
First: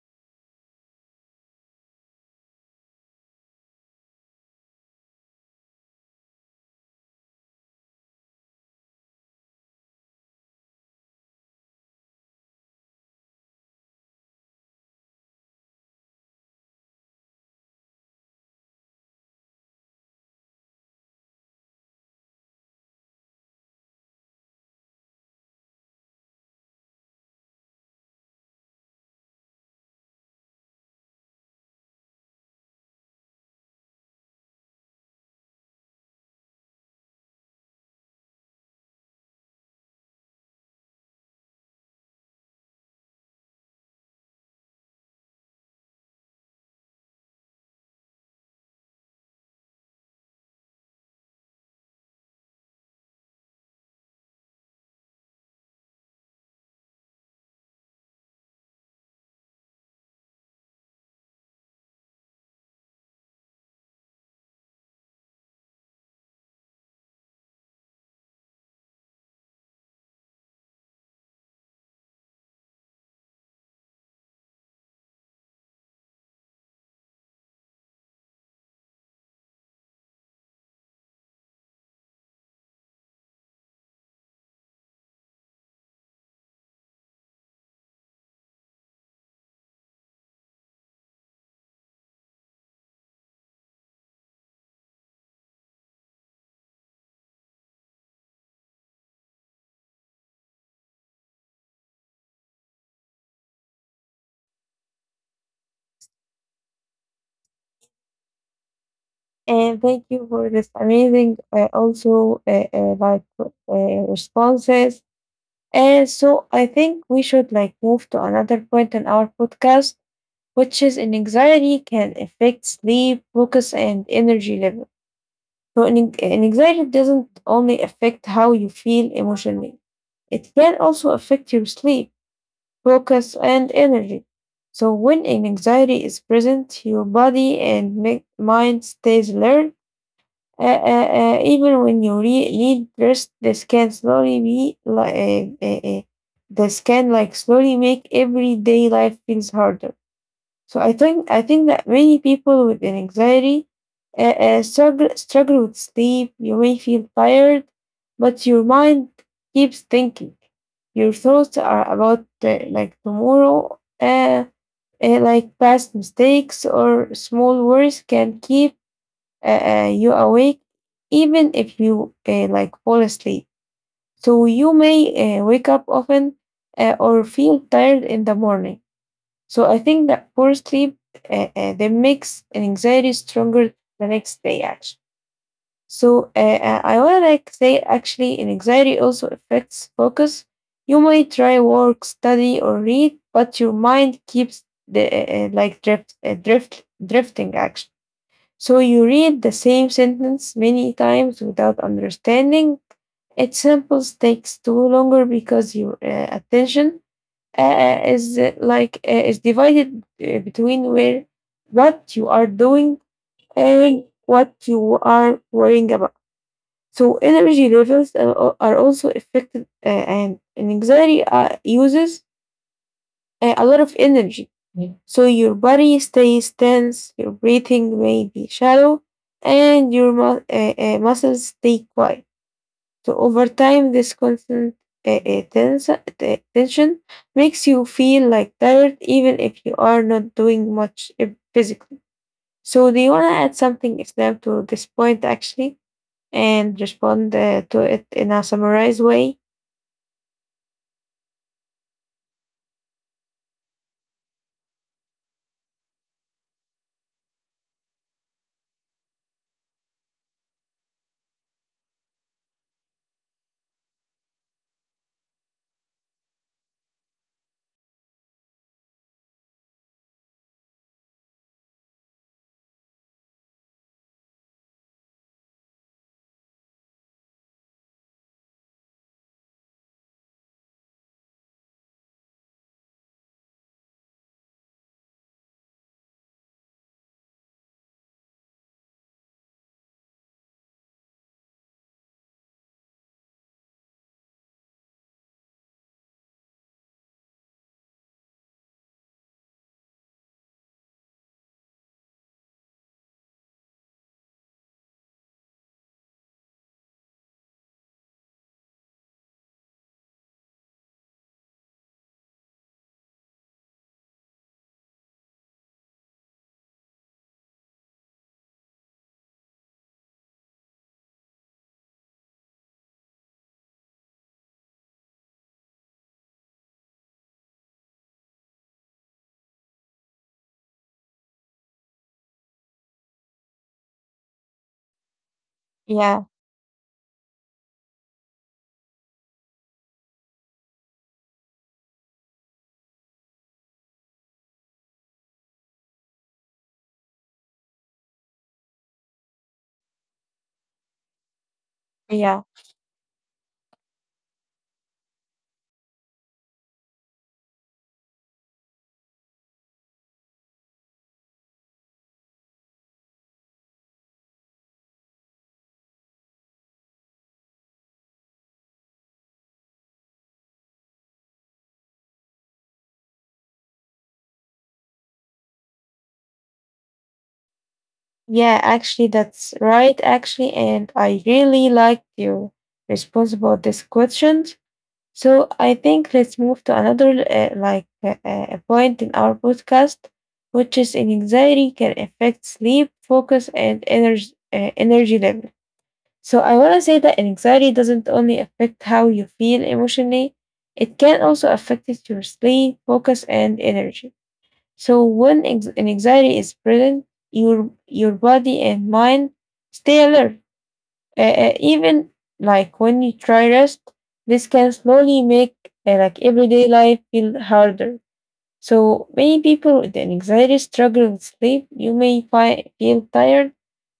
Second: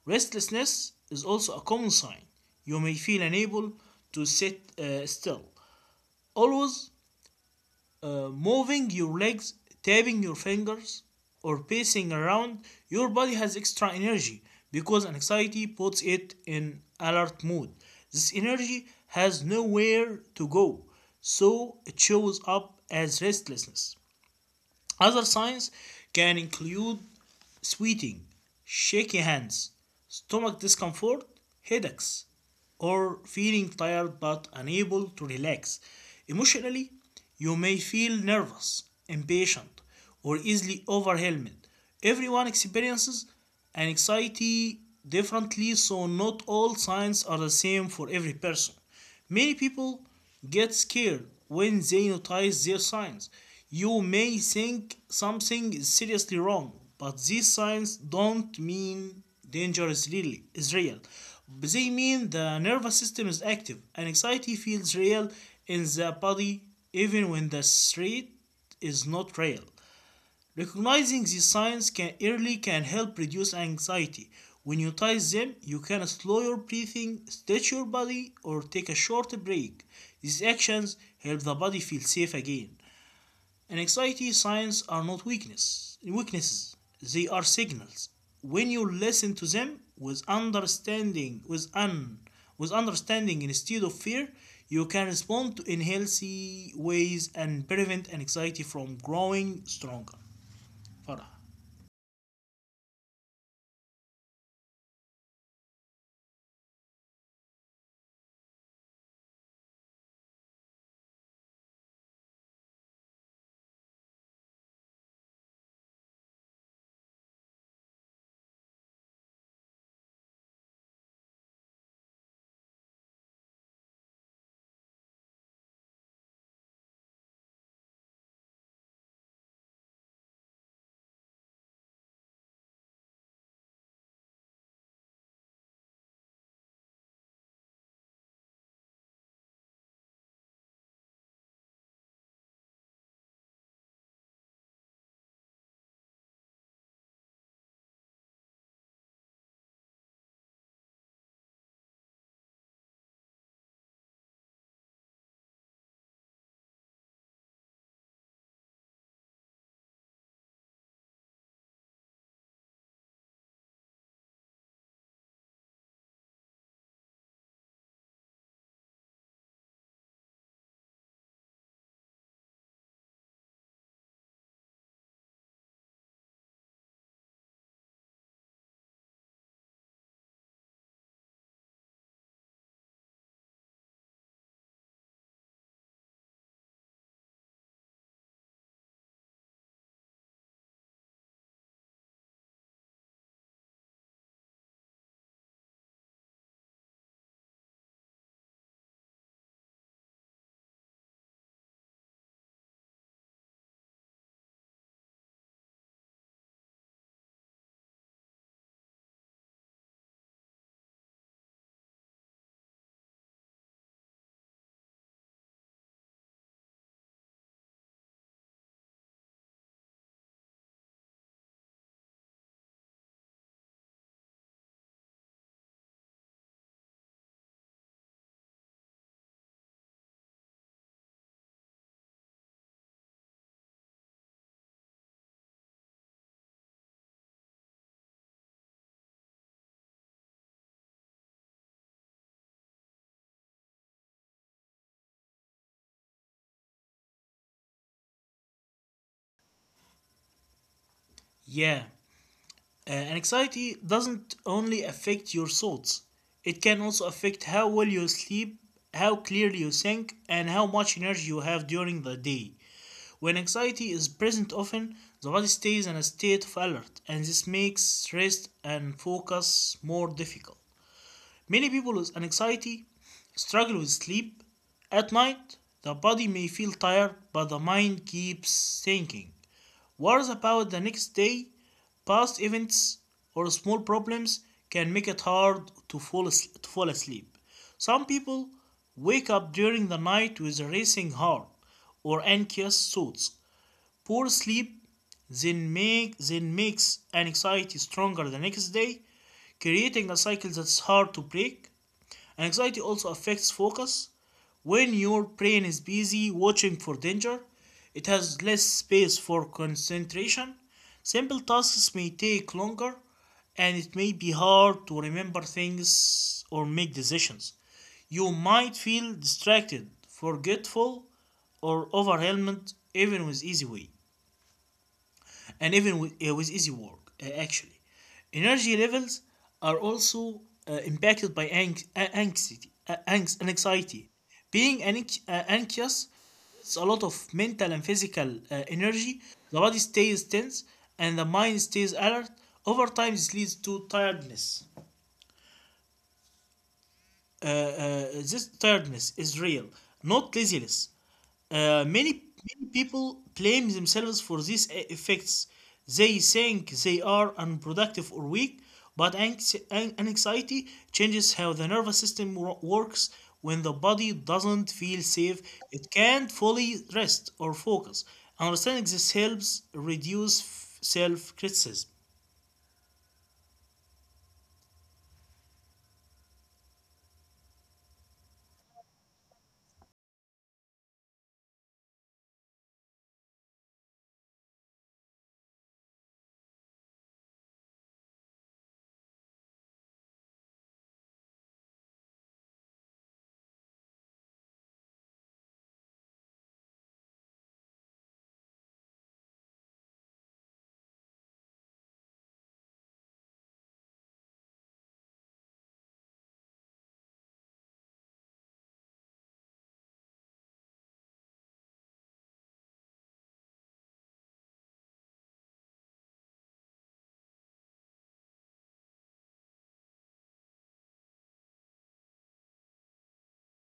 Speaker 2: Restlessness is also a common sign. You may feel unable to sit uh, still. Always uh, moving your legs, tapping your fingers, or pacing around, your body has extra energy because anxiety puts it in alert mode. This energy has nowhere to go, so it shows up as restlessness. Other signs can include sweating, shaky hands, stomach discomfort, headaches, or feeling tired but unable to relax. Emotionally, you may feel nervous, impatient, or easily overwhelmed. Everyone experiences anxiety differently, so not all signs are the same for every person. Many people get scared when they notice their signs. You may think something is seriously wrong, but these signs don't mean danger is, really, is real. They mean the nervous system is active and anxiety feels real in the body even when the threat is not real. Recognizing these signs can early can help reduce anxiety. When you notice them, you can slow your breathing, stretch your body, or take a short break. These actions help the body feel safe again. Anxiety signs are not weakness weaknesses. They are signals. When you listen to them with understanding, with un with understanding instead of fear, you can respond to in healthy ways and prevent anxiety from growing stronger. Farah.
Speaker 1: And thank you for this amazing, uh, also uh, uh, like uh, responses. Uh, so I think we should like move to another point in our podcast, which is an anxiety can affect sleep, focus, and energy level. So an, an anxiety doesn't only affect how you feel emotionally; it can also affect your sleep, focus, and energy. So when an anxiety is present, your body and mi- mind stays alert uh, uh, uh, even when you re- read first, the scan slowly be like uh, uh, uh, the scan like slowly make everyday life feels harder. So I think I think that many people with an anxiety uh, uh, struggle struggle with sleep. You may feel tired, but your mind keeps thinking. Your thoughts are about uh, like tomorrow. Uh, uh, like past mistakes or small worries can keep uh, uh, you awake even if you uh, like fall asleep. So you may uh, wake up often uh, or feel tired in the morning. So I think that poor sleep uh, uh, that makes an anxiety stronger the next day actually. So uh, uh, I want to like say actually an anxiety also affects focus. You might try work, study, or read, but your mind keeps the uh, uh, like drift, uh, drift, drifting actually. So you read the same sentence many times without understanding. Examples takes too longer because your uh, attention uh, is uh, like uh, is divided uh, between where what you are doing and what you are worrying about. So energy levels are, are also affected, uh, and anxiety uh, uses uh, a lot of energy. Mm. So your body stays tense, your breathing may be shallow, and your mu- uh, uh, muscles stay quiet. So over time, this constant uh, uh, tens- uh, tension makes you feel like tired, even if you are not doing much uh, physically. So do you want to add something, Islam, to this point actually, and respond uh, to it in a summarized way?
Speaker 2: Yeah, uh, and anxiety doesn't only affect your thoughts, it can also affect how well you sleep, how clearly you think, and how much energy you have during the day. When anxiety is present often, the body stays in a state of alert, and this makes rest and focus more difficult. Many people with anxiety struggle with sleep. At night, the body may feel tired, but the mind keeps thinking. Worries about the next day, past events, or small problems can make it hard to fall, to fall asleep. Some people wake up during the night with a racing heart or anxious thoughts. Poor sleep then, make, then makes anxiety stronger the next day, creating a cycle that's hard to break. And anxiety also affects focus. When your brain is busy watching for danger, it has less space for concentration. Simple tasks may take longer, and it may be hard to remember things or make decisions. You might feel distracted, forgetful, or overwhelmed even with easy way and even with, uh, with easy work, uh, actually. Energy levels are also uh, impacted by ang- a- anxiety, a- anx- and anxiety. Being anx- uh, anxious,
Speaker 1: Yeah,
Speaker 2: it's a lot of mental and physical uh, energy. The body stays tense and the mind stays alert. Over time, this leads to tiredness. Uh, uh, this tiredness is real, not laziness. Uh, many,
Speaker 1: yeah.
Speaker 2: Many people blame themselves for these e- effects. They think they are unproductive or weak, but anxi- an- anxiety changes how the nervous system wo- works. When the body doesn't feel safe, it can't fully rest or focus. Understanding this helps reduce self criticism.
Speaker 1: Yeah, actually, that's right, actually. And I really liked your response about this question. So I think let's move to another uh, like uh, uh, point in our podcast, which is in anxiety can affect sleep, focus, and energy uh, energy level. So I want to say that anxiety doesn't only affect how you feel emotionally; it can also affect your sleep, focus, and energy. So when ex- an anxiety is present, your your body and mind stay alert. Uh, uh, even like when you try rest, this can slowly make uh, like everyday life feel harder. So many people with an anxiety struggle with sleep. You may fi- feel tired,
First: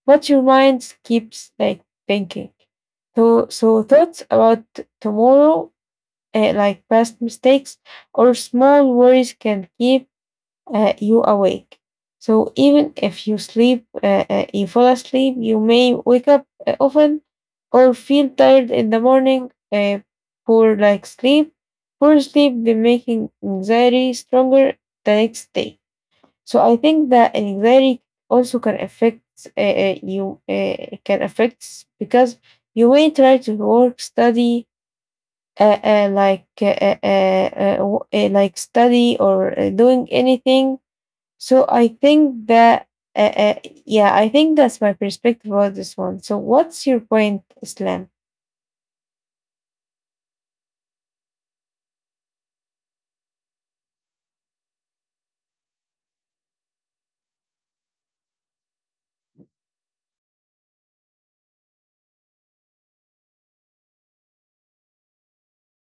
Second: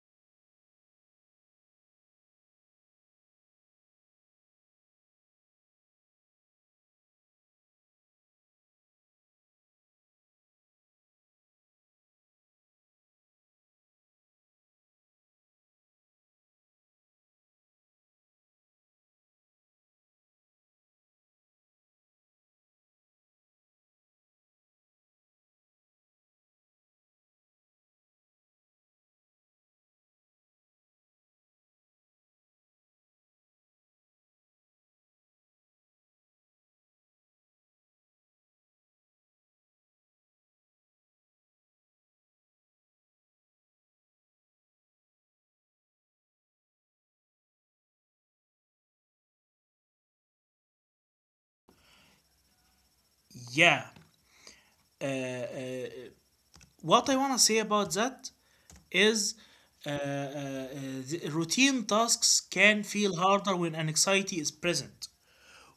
Speaker 1: but your mind keeps like thinking. So so thoughts about tomorrow, uh, like past mistakes or small worries, can keep uh, you awake. So even if you sleep, uh, uh, you fall asleep, you may wake up uh, often or feel tired in the morning. Uh, poor like sleep, poor sleep, be making anxiety stronger the next day. So I think that anxiety also can affect uh, uh, you. Uh, can affect because you may try to work, study, uh, uh, like uh, uh, uh, uh, w- uh, like study or uh, doing anything, so I think that, uh, uh, yeah, I think that's my perspective about this one. So what's your point, Islam?
Speaker 2: Yeah, what I want to say about that is uh, uh, uh, the routine tasks can feel harder when anxiety is present.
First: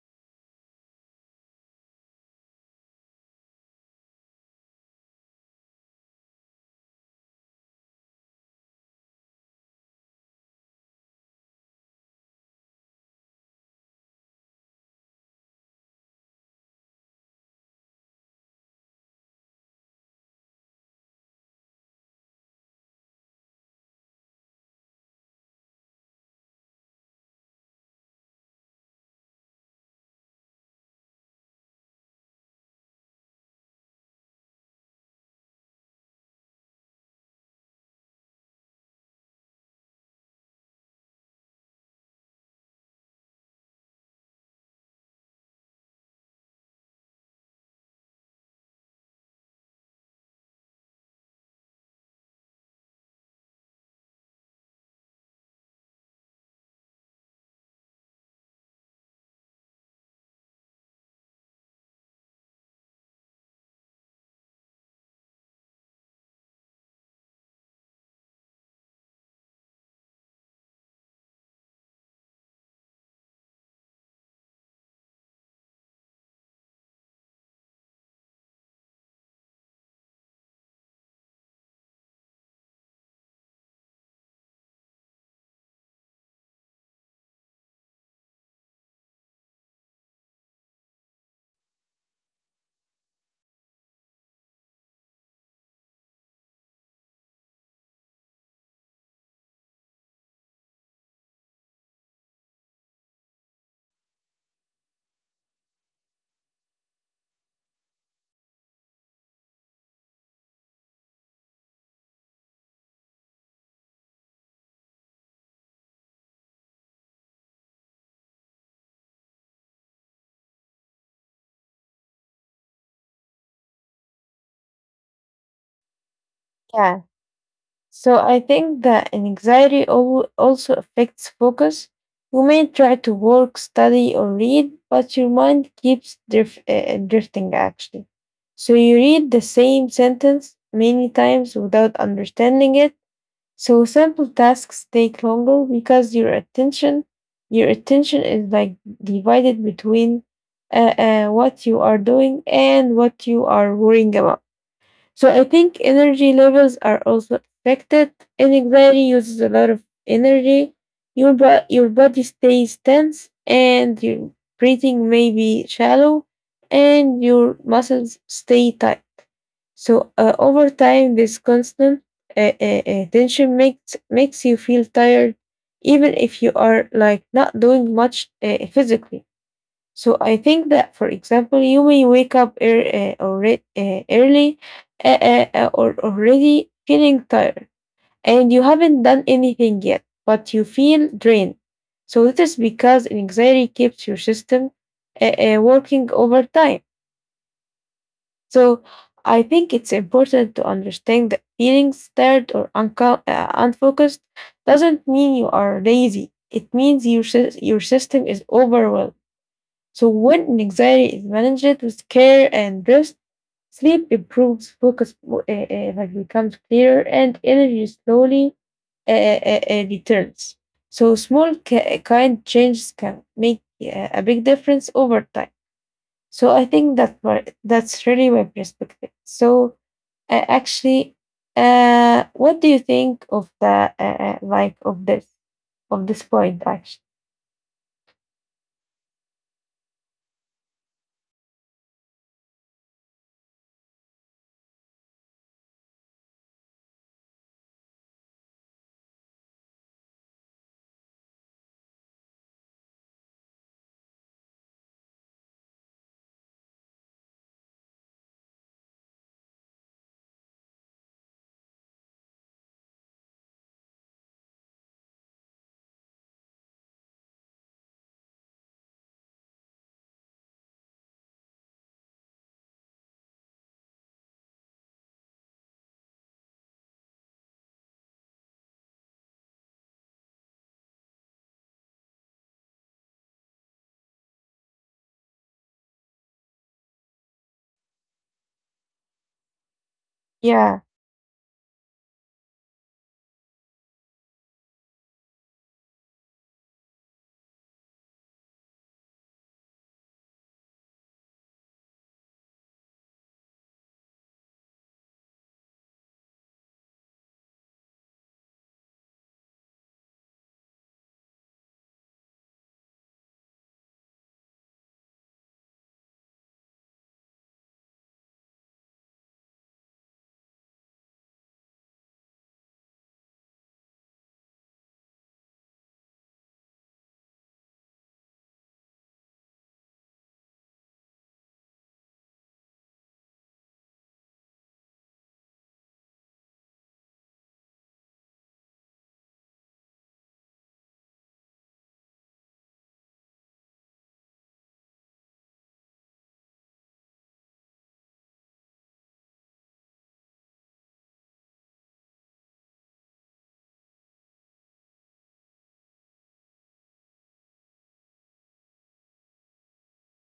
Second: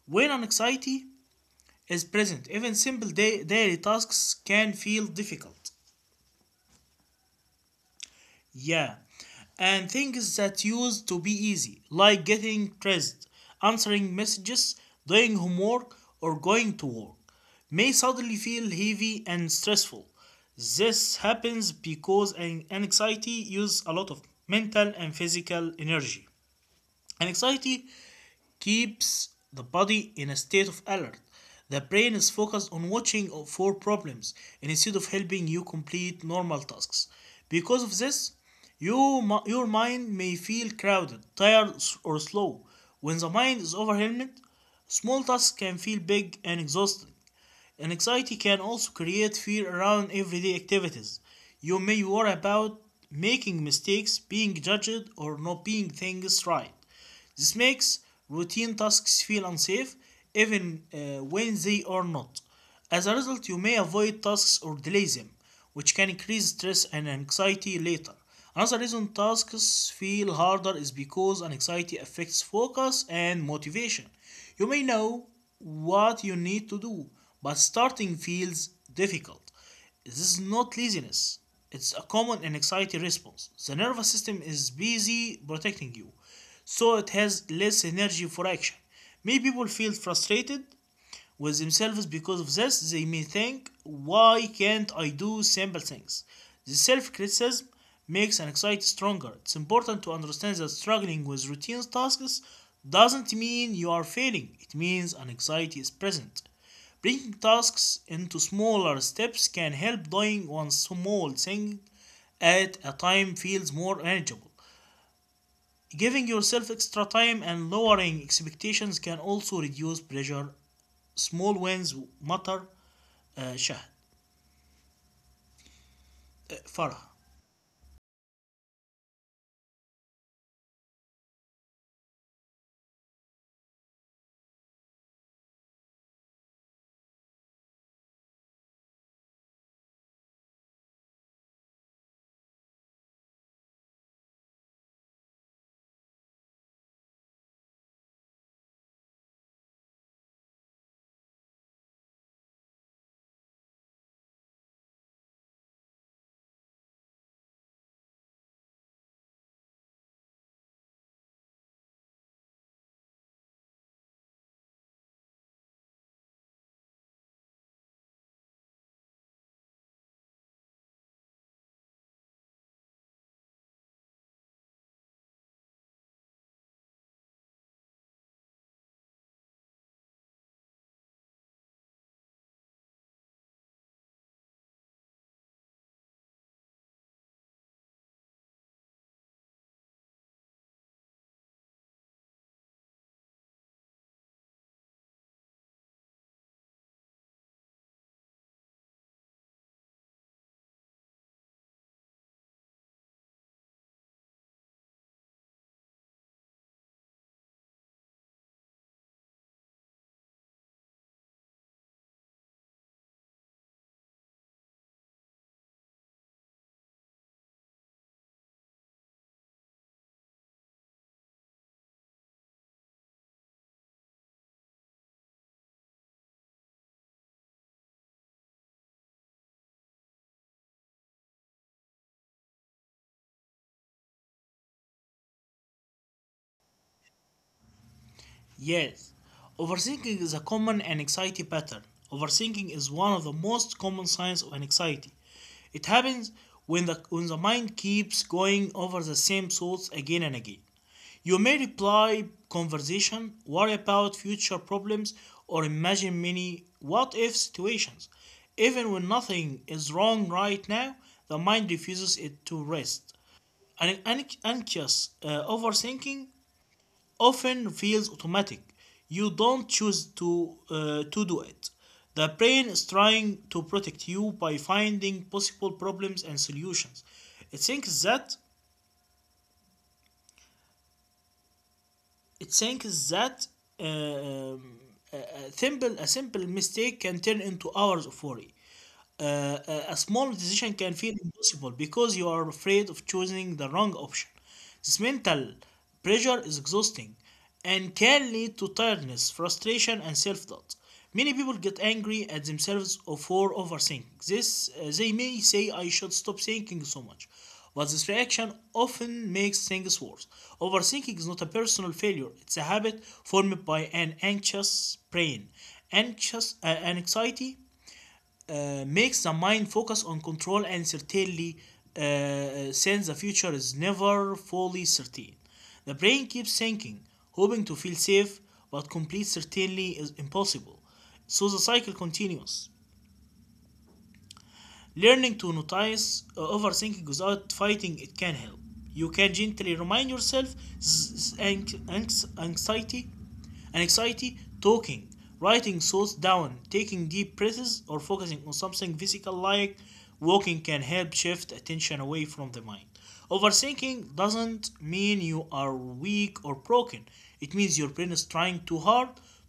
Speaker 2: When anxiety is present, even simple day- daily tasks can feel difficult. Yeah. And things that used to be easy, like getting dressed, answering messages, doing homework, or going to work, may suddenly feel heavy and stressful. This happens because an- anxiety uses a lot of mental and physical energy. Anxiety keeps the body in a state of alert. The brain is focused on watching for problems instead of helping you complete normal tasks. Because of this, you, your mind may feel crowded, tired, or slow. When the mind is overwhelmed, small tasks can feel big and exhausting. And anxiety can also create fear around everyday activities. You may worry about making mistakes, being judged, or not being things right. This makes routine tasks feel unsafe even uh, when they are not. As a result, you may avoid tasks or delay them, which can increase stress and anxiety later. Another reason tasks feel harder is because anxiety affects focus and motivation. You may know what you need to do, but starting feels difficult. This is not laziness. It's a common and anxiety response. The nervous system is busy protecting you, so it has less energy for action. Many people feel frustrated with themselves. Because of this, they may think, why can't I do simple things? The self-criticism makes anxiety stronger. It's important to understand that struggling with routine tasks doesn't mean you are failing. It means anxiety is present. Breaking tasks into smaller steps can help. Doing one small thing at a time feels more manageable. Giving yourself extra time and lowering expectations can also reduce pressure. Small wins matter, uh, Shah, uh, Farah.
Speaker 1: Yeah. So I think that anxiety al- also affects focus. You may try to work, study, or read, but your mind keeps drif- uh, drifting actually. So you read the same sentence many times without understanding it. So simple tasks take longer because your attention, your attention is like divided between uh, uh, what you are doing and what you are worrying about. So I think energy levels are also affected. And anxiety uses a lot of energy. Your bo- your body stays tense, and your breathing may be shallow, and your muscles stay tight. So uh, over time, this constant uh, uh, uh, tension makes makes you feel tired, even if you are like not doing much uh, physically. So I think that, for example, you may wake up ear uh, alre- uh, early uh, uh, uh, or already feeling tired, and you haven't done anything yet, but you feel drained. So this is because anxiety keeps your system uh, uh, working over time. So I think it's important to understand that feeling tired or unco- uh, unfocused doesn't mean you are lazy. It means your, sys- your system is overwhelmed. So when anxiety is managed with care and rest, sleep improves, focus uh, uh, like becomes clearer, and energy slowly uh, uh, uh, uh, returns. So small ki- kind changes can make uh, a big difference over time. So I think that my, that's really my perspective. So uh, actually, uh, what do you think of the uh, uh, like of this of this point? Actually,
Speaker 2: Yes. Overthinking is a common anxiety pattern. Overthinking is one of the most common signs of anxiety. It happens when the, when the mind keeps going over the same thoughts again and again. You may reply conversation, worry about future problems, or imagine many what if situations. Even when nothing is wrong right now, the mind refuses it to rest. An anxious uh, overthinking often feels automatic. You don't choose to uh, to do it. The brain is trying to protect you by finding possible problems and solutions. It thinks that it thinks that um, a simple a simple mistake can turn into hours of worry. Uh, a
Speaker 1: yeah,
Speaker 2: a small decision can feel impossible because you are afraid of choosing the wrong option. This mental pressure is exhausting and can lead to tiredness, frustration, and self doubt. Many people get angry at themselves or for overthinking. This, uh, they may say, I should stop thinking so much. But this reaction often makes things worse. Overthinking is not a personal failure, it's a habit formed by an anxious brain. Anxious uh, Anxiety uh, makes the mind focus on control and certainly uh, since the future is never fully certain. The brain keeps thinking, hoping to feel safe, but complete certainty is impossible. So the cycle continues. Learning to notice uh, overthinking without fighting it can help. You can gently remind yourself anxiety and anxiety, talking, writing thoughts down, taking deep breaths, or focusing on something physical like walking can help shift attention away from the mind. Overthinking doesn't mean you are weak or broken, it means your brain is trying too hard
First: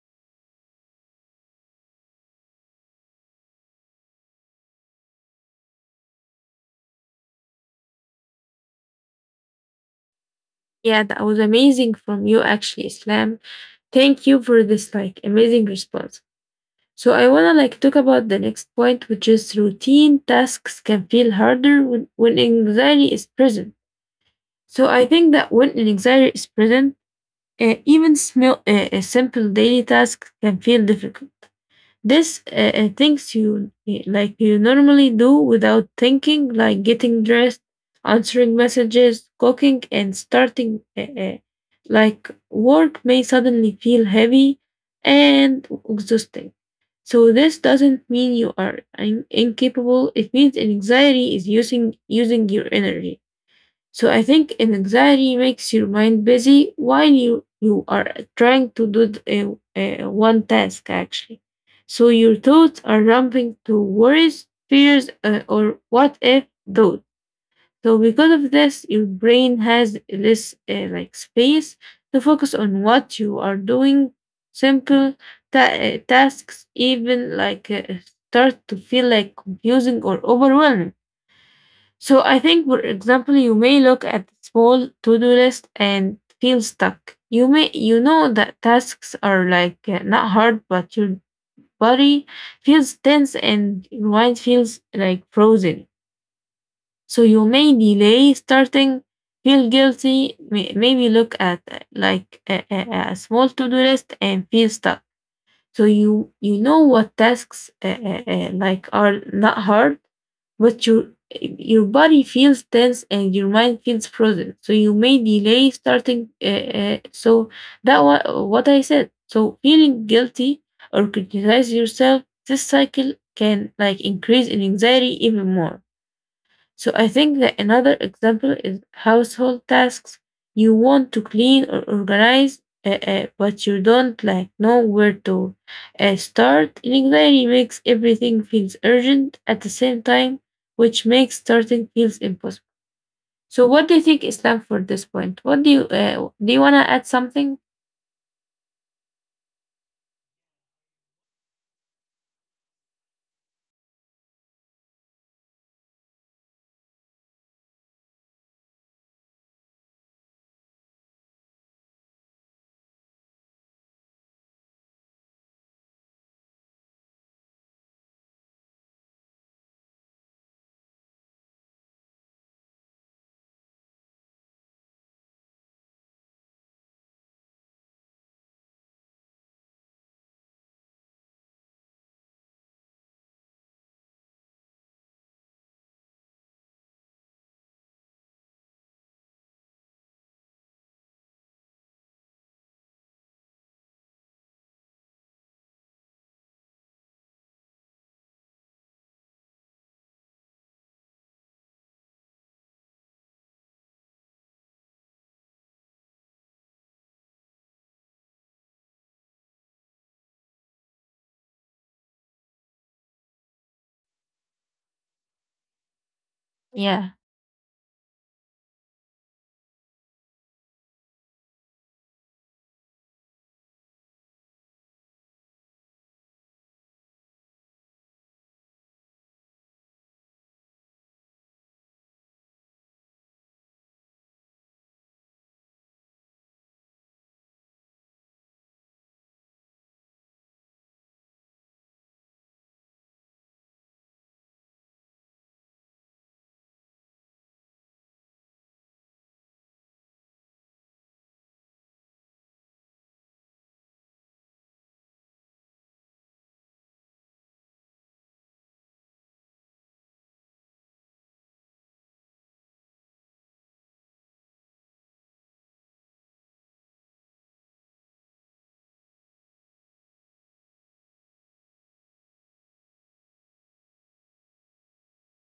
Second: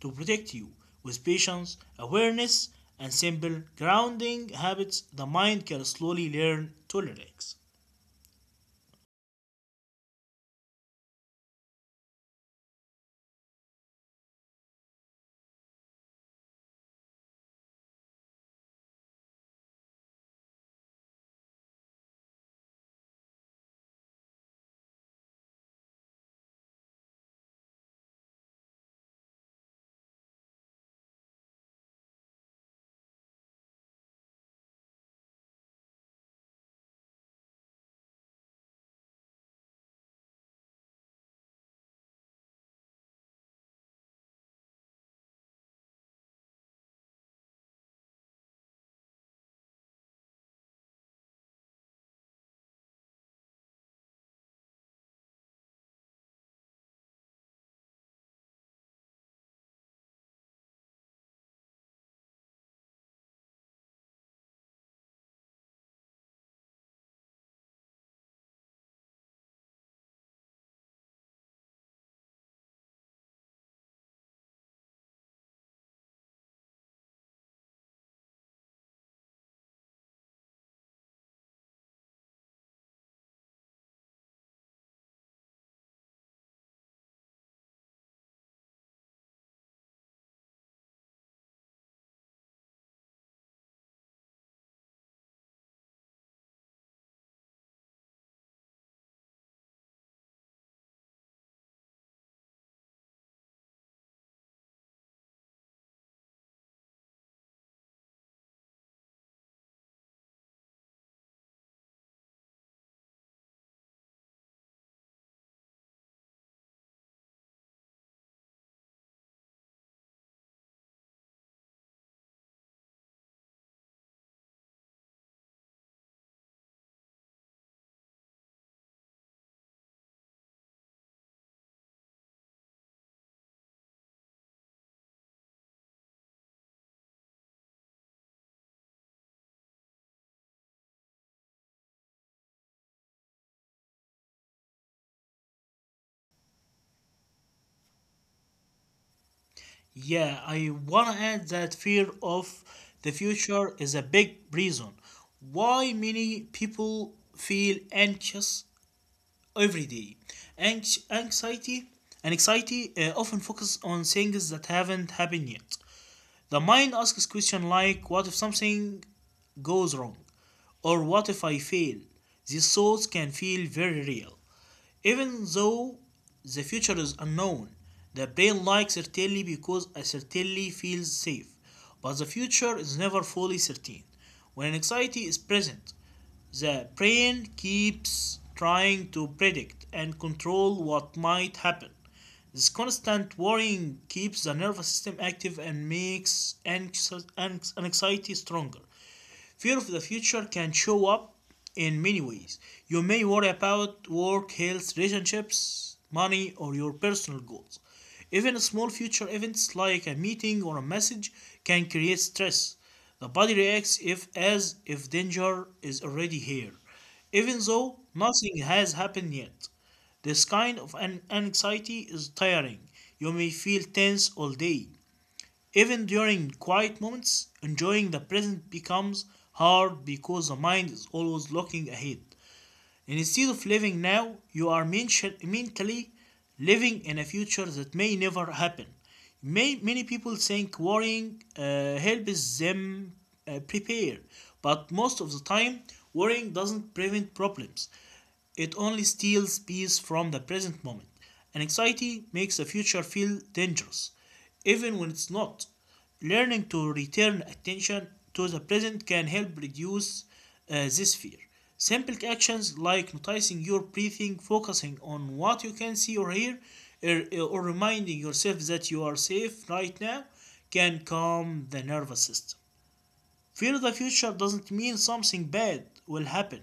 Speaker 2: to protect you. With patience, awareness, and simple grounding habits, the mind can slowly learn to relax.
Speaker 1: Yeah, that was amazing from you actually, Islam. Thank you for this like amazing response. So I wanna like talk about the next point, which is routine tasks can feel harder when, when anxiety is present. So I think that when an anxiety is present, uh, even small, uh, a simple daily task can feel difficult. This uh, uh, things you eh, like you normally do without thinking, like getting dressed, answering messages, cooking, and starting uh, uh, like work may suddenly feel heavy and exhausting. So this doesn't mean you are in- incapable. It means anxiety is using using your energy. So I think an anxiety makes your mind busy while you you are trying to do th- uh, uh, one task actually. So your thoughts are jumping to worries, fears, uh, or what if thought. So because of this, your brain has less uh, like space to focus on what you are doing. Simple ta- uh, tasks even like uh, start to feel like confusing or overwhelming. So I think, for example, you may look at the small to-do list and feel stuck. You may you know that tasks are like uh, not hard, but your body feels tense and your mind feels like frozen. So you may delay starting, feel guilty, may, maybe look at uh, like a, a, a small to-do list and feel stuck. So you you know what tasks uh, uh, uh, like are not hard, but your your body feels tense and your mind feels frozen, so you may delay starting uh, uh, so that wa- what I said, so feeling guilty or criticize yourself, this cycle can like increase in anxiety even more. So I think that another example is household tasks. You want to clean or organize, uh, uh, but you don't like know where to uh, start. Anxiety makes everything feels urgent at the same time, which makes starting feels impossible. So what do you think, Islam, for this point? What do you uh, do? You wanna add something?
Speaker 2: Yeah, I want to add that fear of the future is a big reason why many people feel anxious every day. Anx- anxiety and Anxiety uh, often focus on things that haven't happened yet. The mind asks questions like, "What if something goes wrong?" or "What if I fail?" These thoughts can feel very real. Even though the future is unknown, the brain likes certainty because a certainty feels safe. But the future is never fully certain. When anxiety is present, the brain keeps trying to predict and control what might happen. This constant worrying keeps the nervous system active and makes anxiety stronger. Fear of the future can show up in many ways. You may worry about work, health, relationships, money, or your personal goals. Even small future events like a meeting or a message can create stress. The body reacts if as if danger is already here, even though
Speaker 1: Yeah.
Speaker 2: nothing has happened yet. This kind of an anxiety is tiring. You may feel tense all day, even during quiet moments, enjoying the present becomes hard because the mind is always looking ahead. And instead of living now, you are mentally living in a future that may never happen. May, many people think worrying uh, helps them uh, prepare, but most of the time, worrying doesn't prevent problems. It only steals peace from the present moment. And anxiety makes the future feel dangerous, even when it's not. Learning to return attention to the present can help reduce uh, this fear. Simple actions like noticing your breathing, focusing on what you can see or hear, or, or reminding yourself that you are safe right now can calm the nervous system. Fear the future doesn't mean something bad will happen.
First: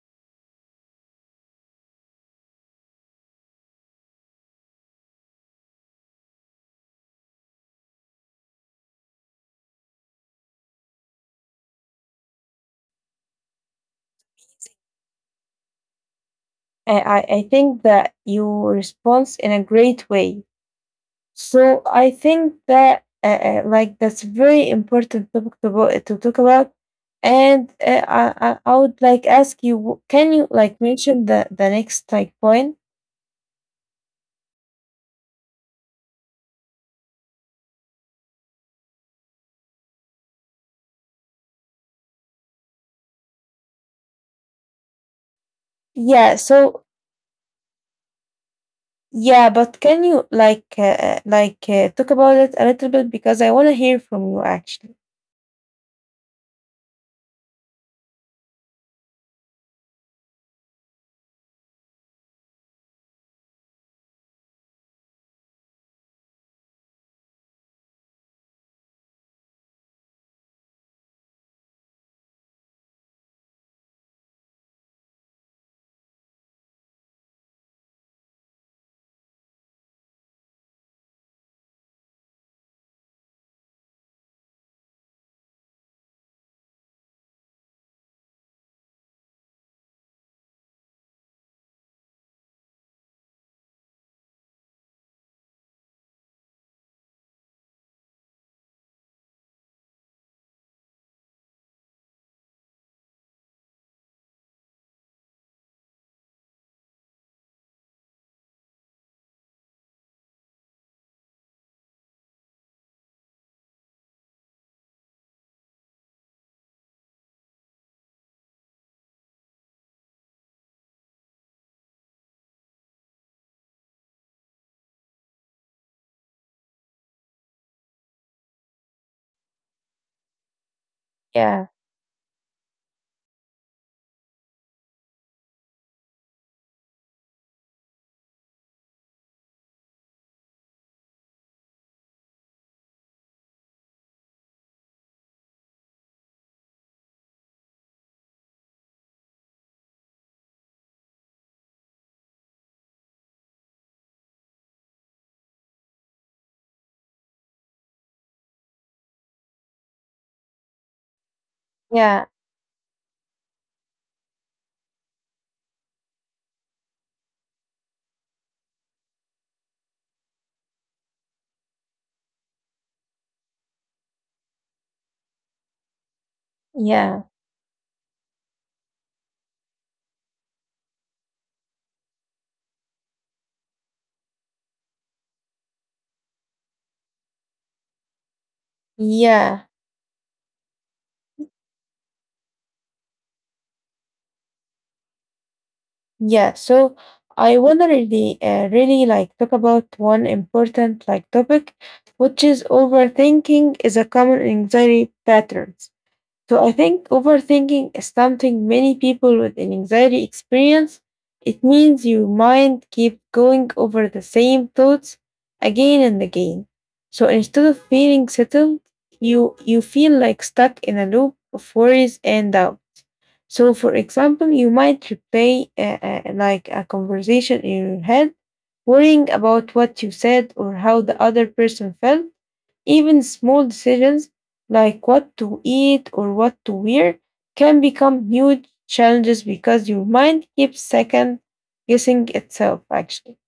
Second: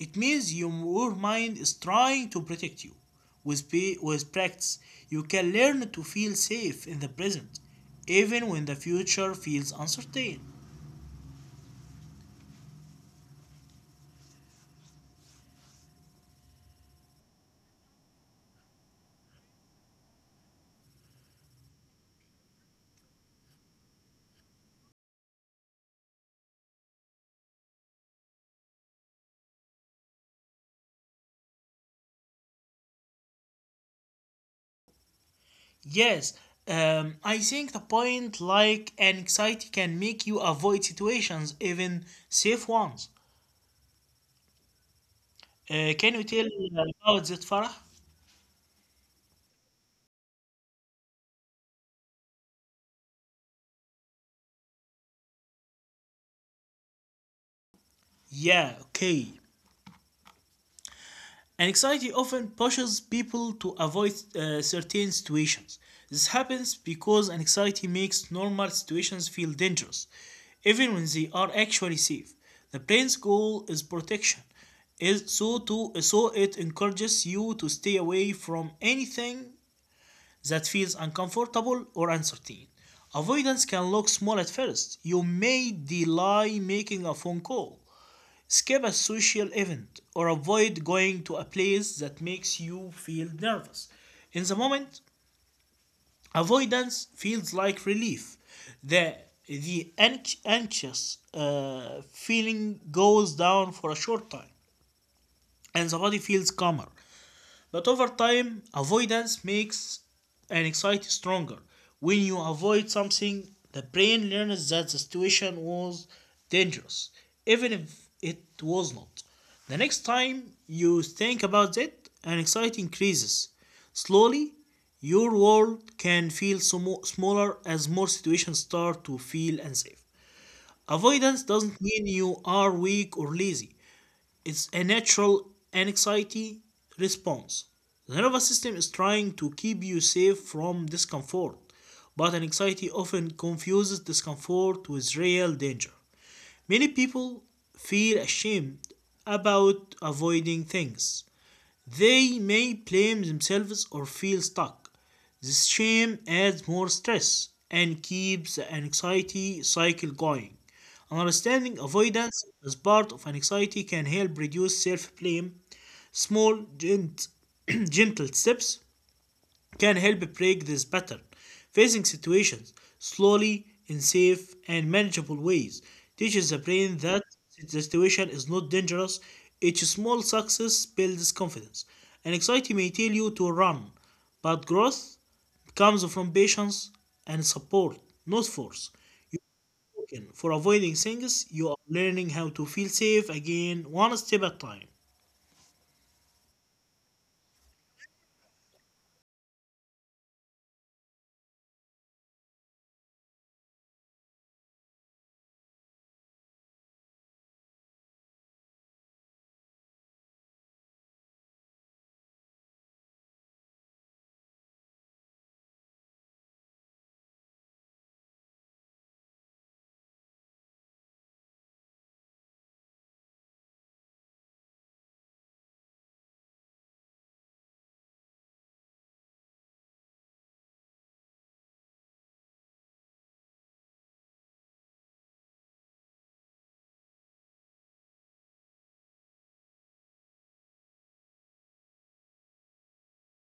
Speaker 2: It means your mind is trying to protect you. With, with practice, you can learn to feel safe in the present, even when the future feels uncertain.
Speaker 1: I, I I think that you response in a great way. So I think that uh, uh, like that's very important topic to bo- to talk about, and uh, I I I would like ask you, w- can you like mention the the next like point?
Speaker 2: Yes, um, I think the point like anxiety can make you avoid situations, even safe ones. Uh, can you
Speaker 1: Yeah.
Speaker 2: tell me
Speaker 1: So
Speaker 2: about that, Farah?
Speaker 1: yeah, but can you like uh, uh, like uh, talk about it a little bit because I want to hear from you actually.
Speaker 2: Yeah, okay. Anxiety often pushes people to avoid uh, certain situations. This happens because anxiety makes normal situations feel dangerous, even when they are actually safe. The brain's goal is protection, is so to so it encourages you to stay away from anything that feels uncomfortable or uncertain. Avoidance can look small at first. You may delay making a phone call. Skip a social event or avoid going to a place that makes you feel nervous. In the moment, avoidance feels like relief. The, the anx- anxious uh, feeling goes down for a short time and the body feels calmer. But over time, avoidance makes anxiety stronger. When you avoid something, the brain learns that the situation was dangerous, even if it was not. The next time you think about it, anxiety increases. Slowly, your world can feel smo- smaller as more situations start to feel unsafe. Avoidance
Speaker 1: Yeah.
Speaker 2: doesn't mean you are weak or lazy. It's a natural anxiety response. The nervous system is trying to keep you safe from discomfort, but anxiety often confuses discomfort with real danger. Many people feel ashamed about avoiding things. They may blame themselves or feel stuck. This shame adds more stress and keeps the anxiety cycle going. Understanding
Speaker 1: Yeah.
Speaker 2: avoidance as part of anxiety can help reduce self blame. Small, gent- Gentle steps can help break this pattern. Facing situations slowly in safe and manageable ways teaches the brain that
Speaker 1: Yeah.
Speaker 2: the situation is not dangerous. Each small success builds confidence. Anxiety may tell you to run, but growth comes from patience and support, not force.
Speaker 1: Yeah.
Speaker 2: For avoiding things, you are learning how to feel safe again, one step at a time.
Speaker 1: Yeah, so I wanna really, uh, really like talk about one important like topic, which is overthinking is a common anxiety patterns. So I think overthinking is something many people with an anxiety experience. It means your mind keeps going over the same thoughts again and again. So instead of feeling settled, you you feel like stuck in a loop of worries and doubts. So, for example, you might replay uh, uh, like a conversation in your head, worrying about what you said or how the other person felt. Even small decisions like what to eat or what to wear can become huge challenges because your mind keeps second guessing itself, actually.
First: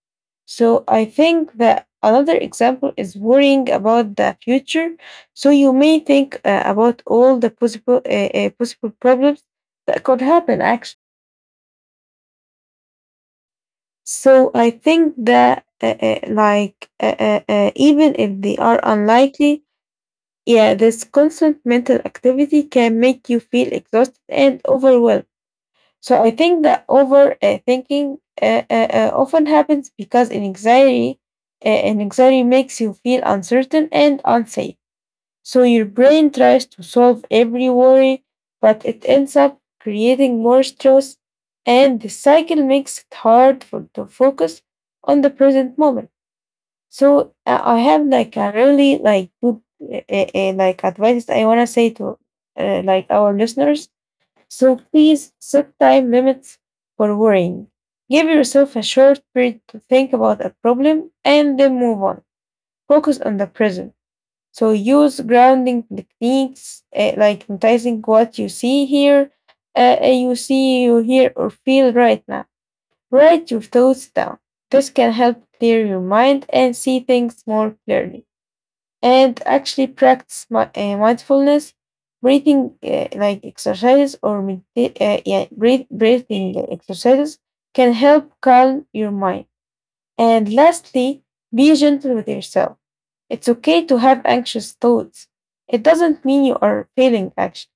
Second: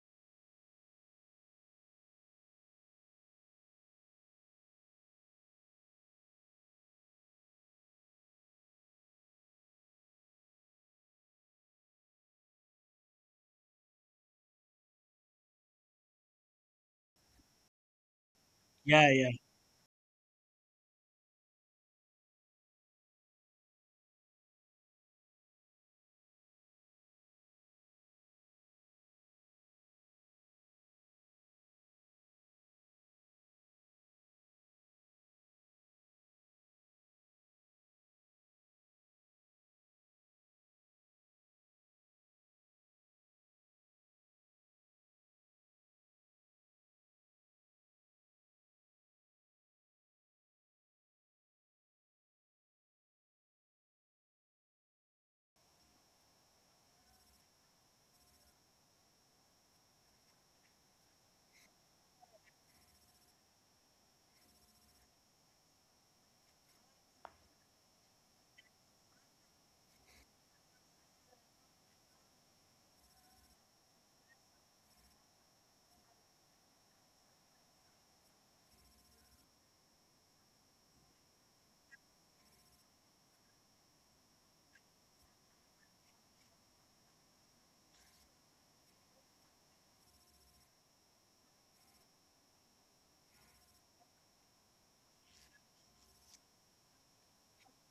Speaker 1: So I think that another example is worrying about the future. So you may think uh, about all the possible uh, uh, possible problems that could happen. Actually, so I think that uh, uh, like uh, uh, uh, even if they are
Speaker 2: Yeah, yeah.
Speaker 1: unlikely, yeah, this constant mental activity can make you feel exhausted and overwhelmed. So I think that overthinking uh, uh, uh, uh, often happens because in anxiety, uh, an anxiety makes you feel uncertain and unsafe. So your brain tries to solve every worry, but it ends up creating more stress, and the cycle makes it hard for to focus on the present moment. So uh, I have like a really like good uh, uh, uh, like advice I wanna say to uh, like our listeners. So please set time limits for worrying. Give yourself a short period to think about a problem and then move on. Focus on the present. So use grounding techniques eh, like noticing what you see here, uh, you see, you hear, or feel right now. Write your thoughts down. This can help clear your mind and see things more clearly. And actually practice my, uh, mindfulness, breathing uh, like exercises or medita- uh, yeah, breath- breathing exercises can help calm your mind. And lastly, be gentle with yourself. It's okay to have anxious thoughts. It doesn't mean you are failing. Actually,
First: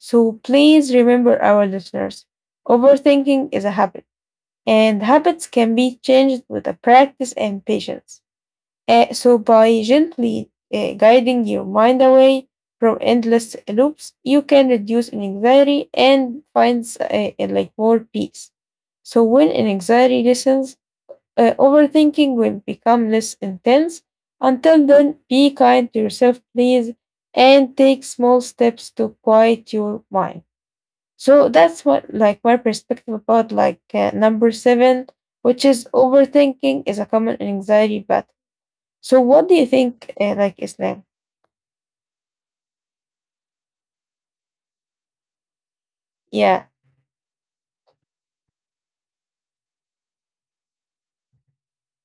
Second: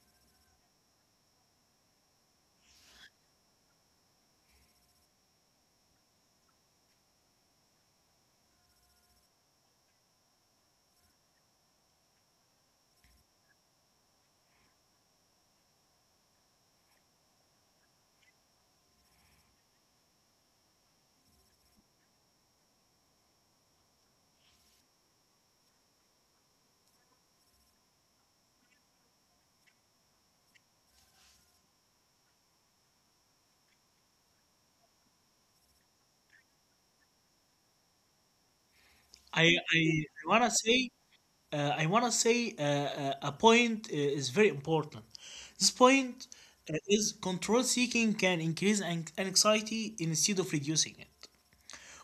Speaker 1: so please remember our listeners, overthinking is a habit, and habits can be changed with a practice and patience. Uh, so, by gently uh, guiding your mind away from endless loops, you can reduce anxiety and find uh, uh, like more peace. So, when anxiety lessens, uh, overthinking will become less intense. Until then, be kind to yourself, please, and take small steps to quiet your mind. So that's what like my perspective about like uh, number seven, which is overthinking is a common anxiety pattern. So
Speaker 2: I,
Speaker 1: what do you
Speaker 2: I,
Speaker 1: think
Speaker 2: I
Speaker 1: uh,
Speaker 2: wanna
Speaker 1: like is
Speaker 2: say
Speaker 1: that?
Speaker 2: uh, I want to say uh, uh, a point uh, is very important. This point
Speaker 1: Yeah.
Speaker 2: uh, is control seeking can increase an- anxiety instead of reducing it.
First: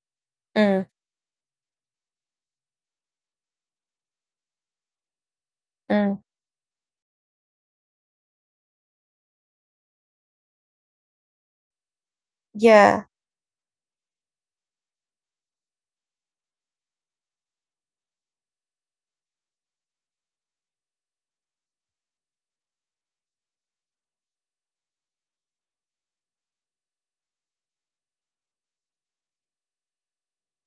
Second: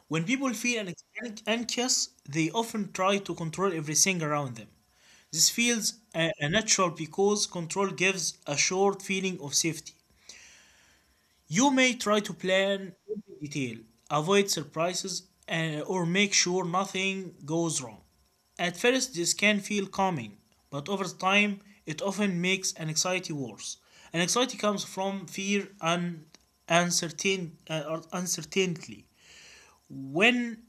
Speaker 2: When people
Speaker 1: Mm,
Speaker 2: feel an- an- anxious, they often try to control everything around them. This feels
Speaker 1: mm,
Speaker 2: uh, uh, natural because control gives a short feeling of safety. You may try to plan
Speaker 1: yeah.
Speaker 2: every detail, avoid surprises, and, or make sure nothing goes wrong. At first, this can feel calming, but over time, it often makes anxiety worse. Anxiety comes from fear and uncertain, uh, or uncertainty. When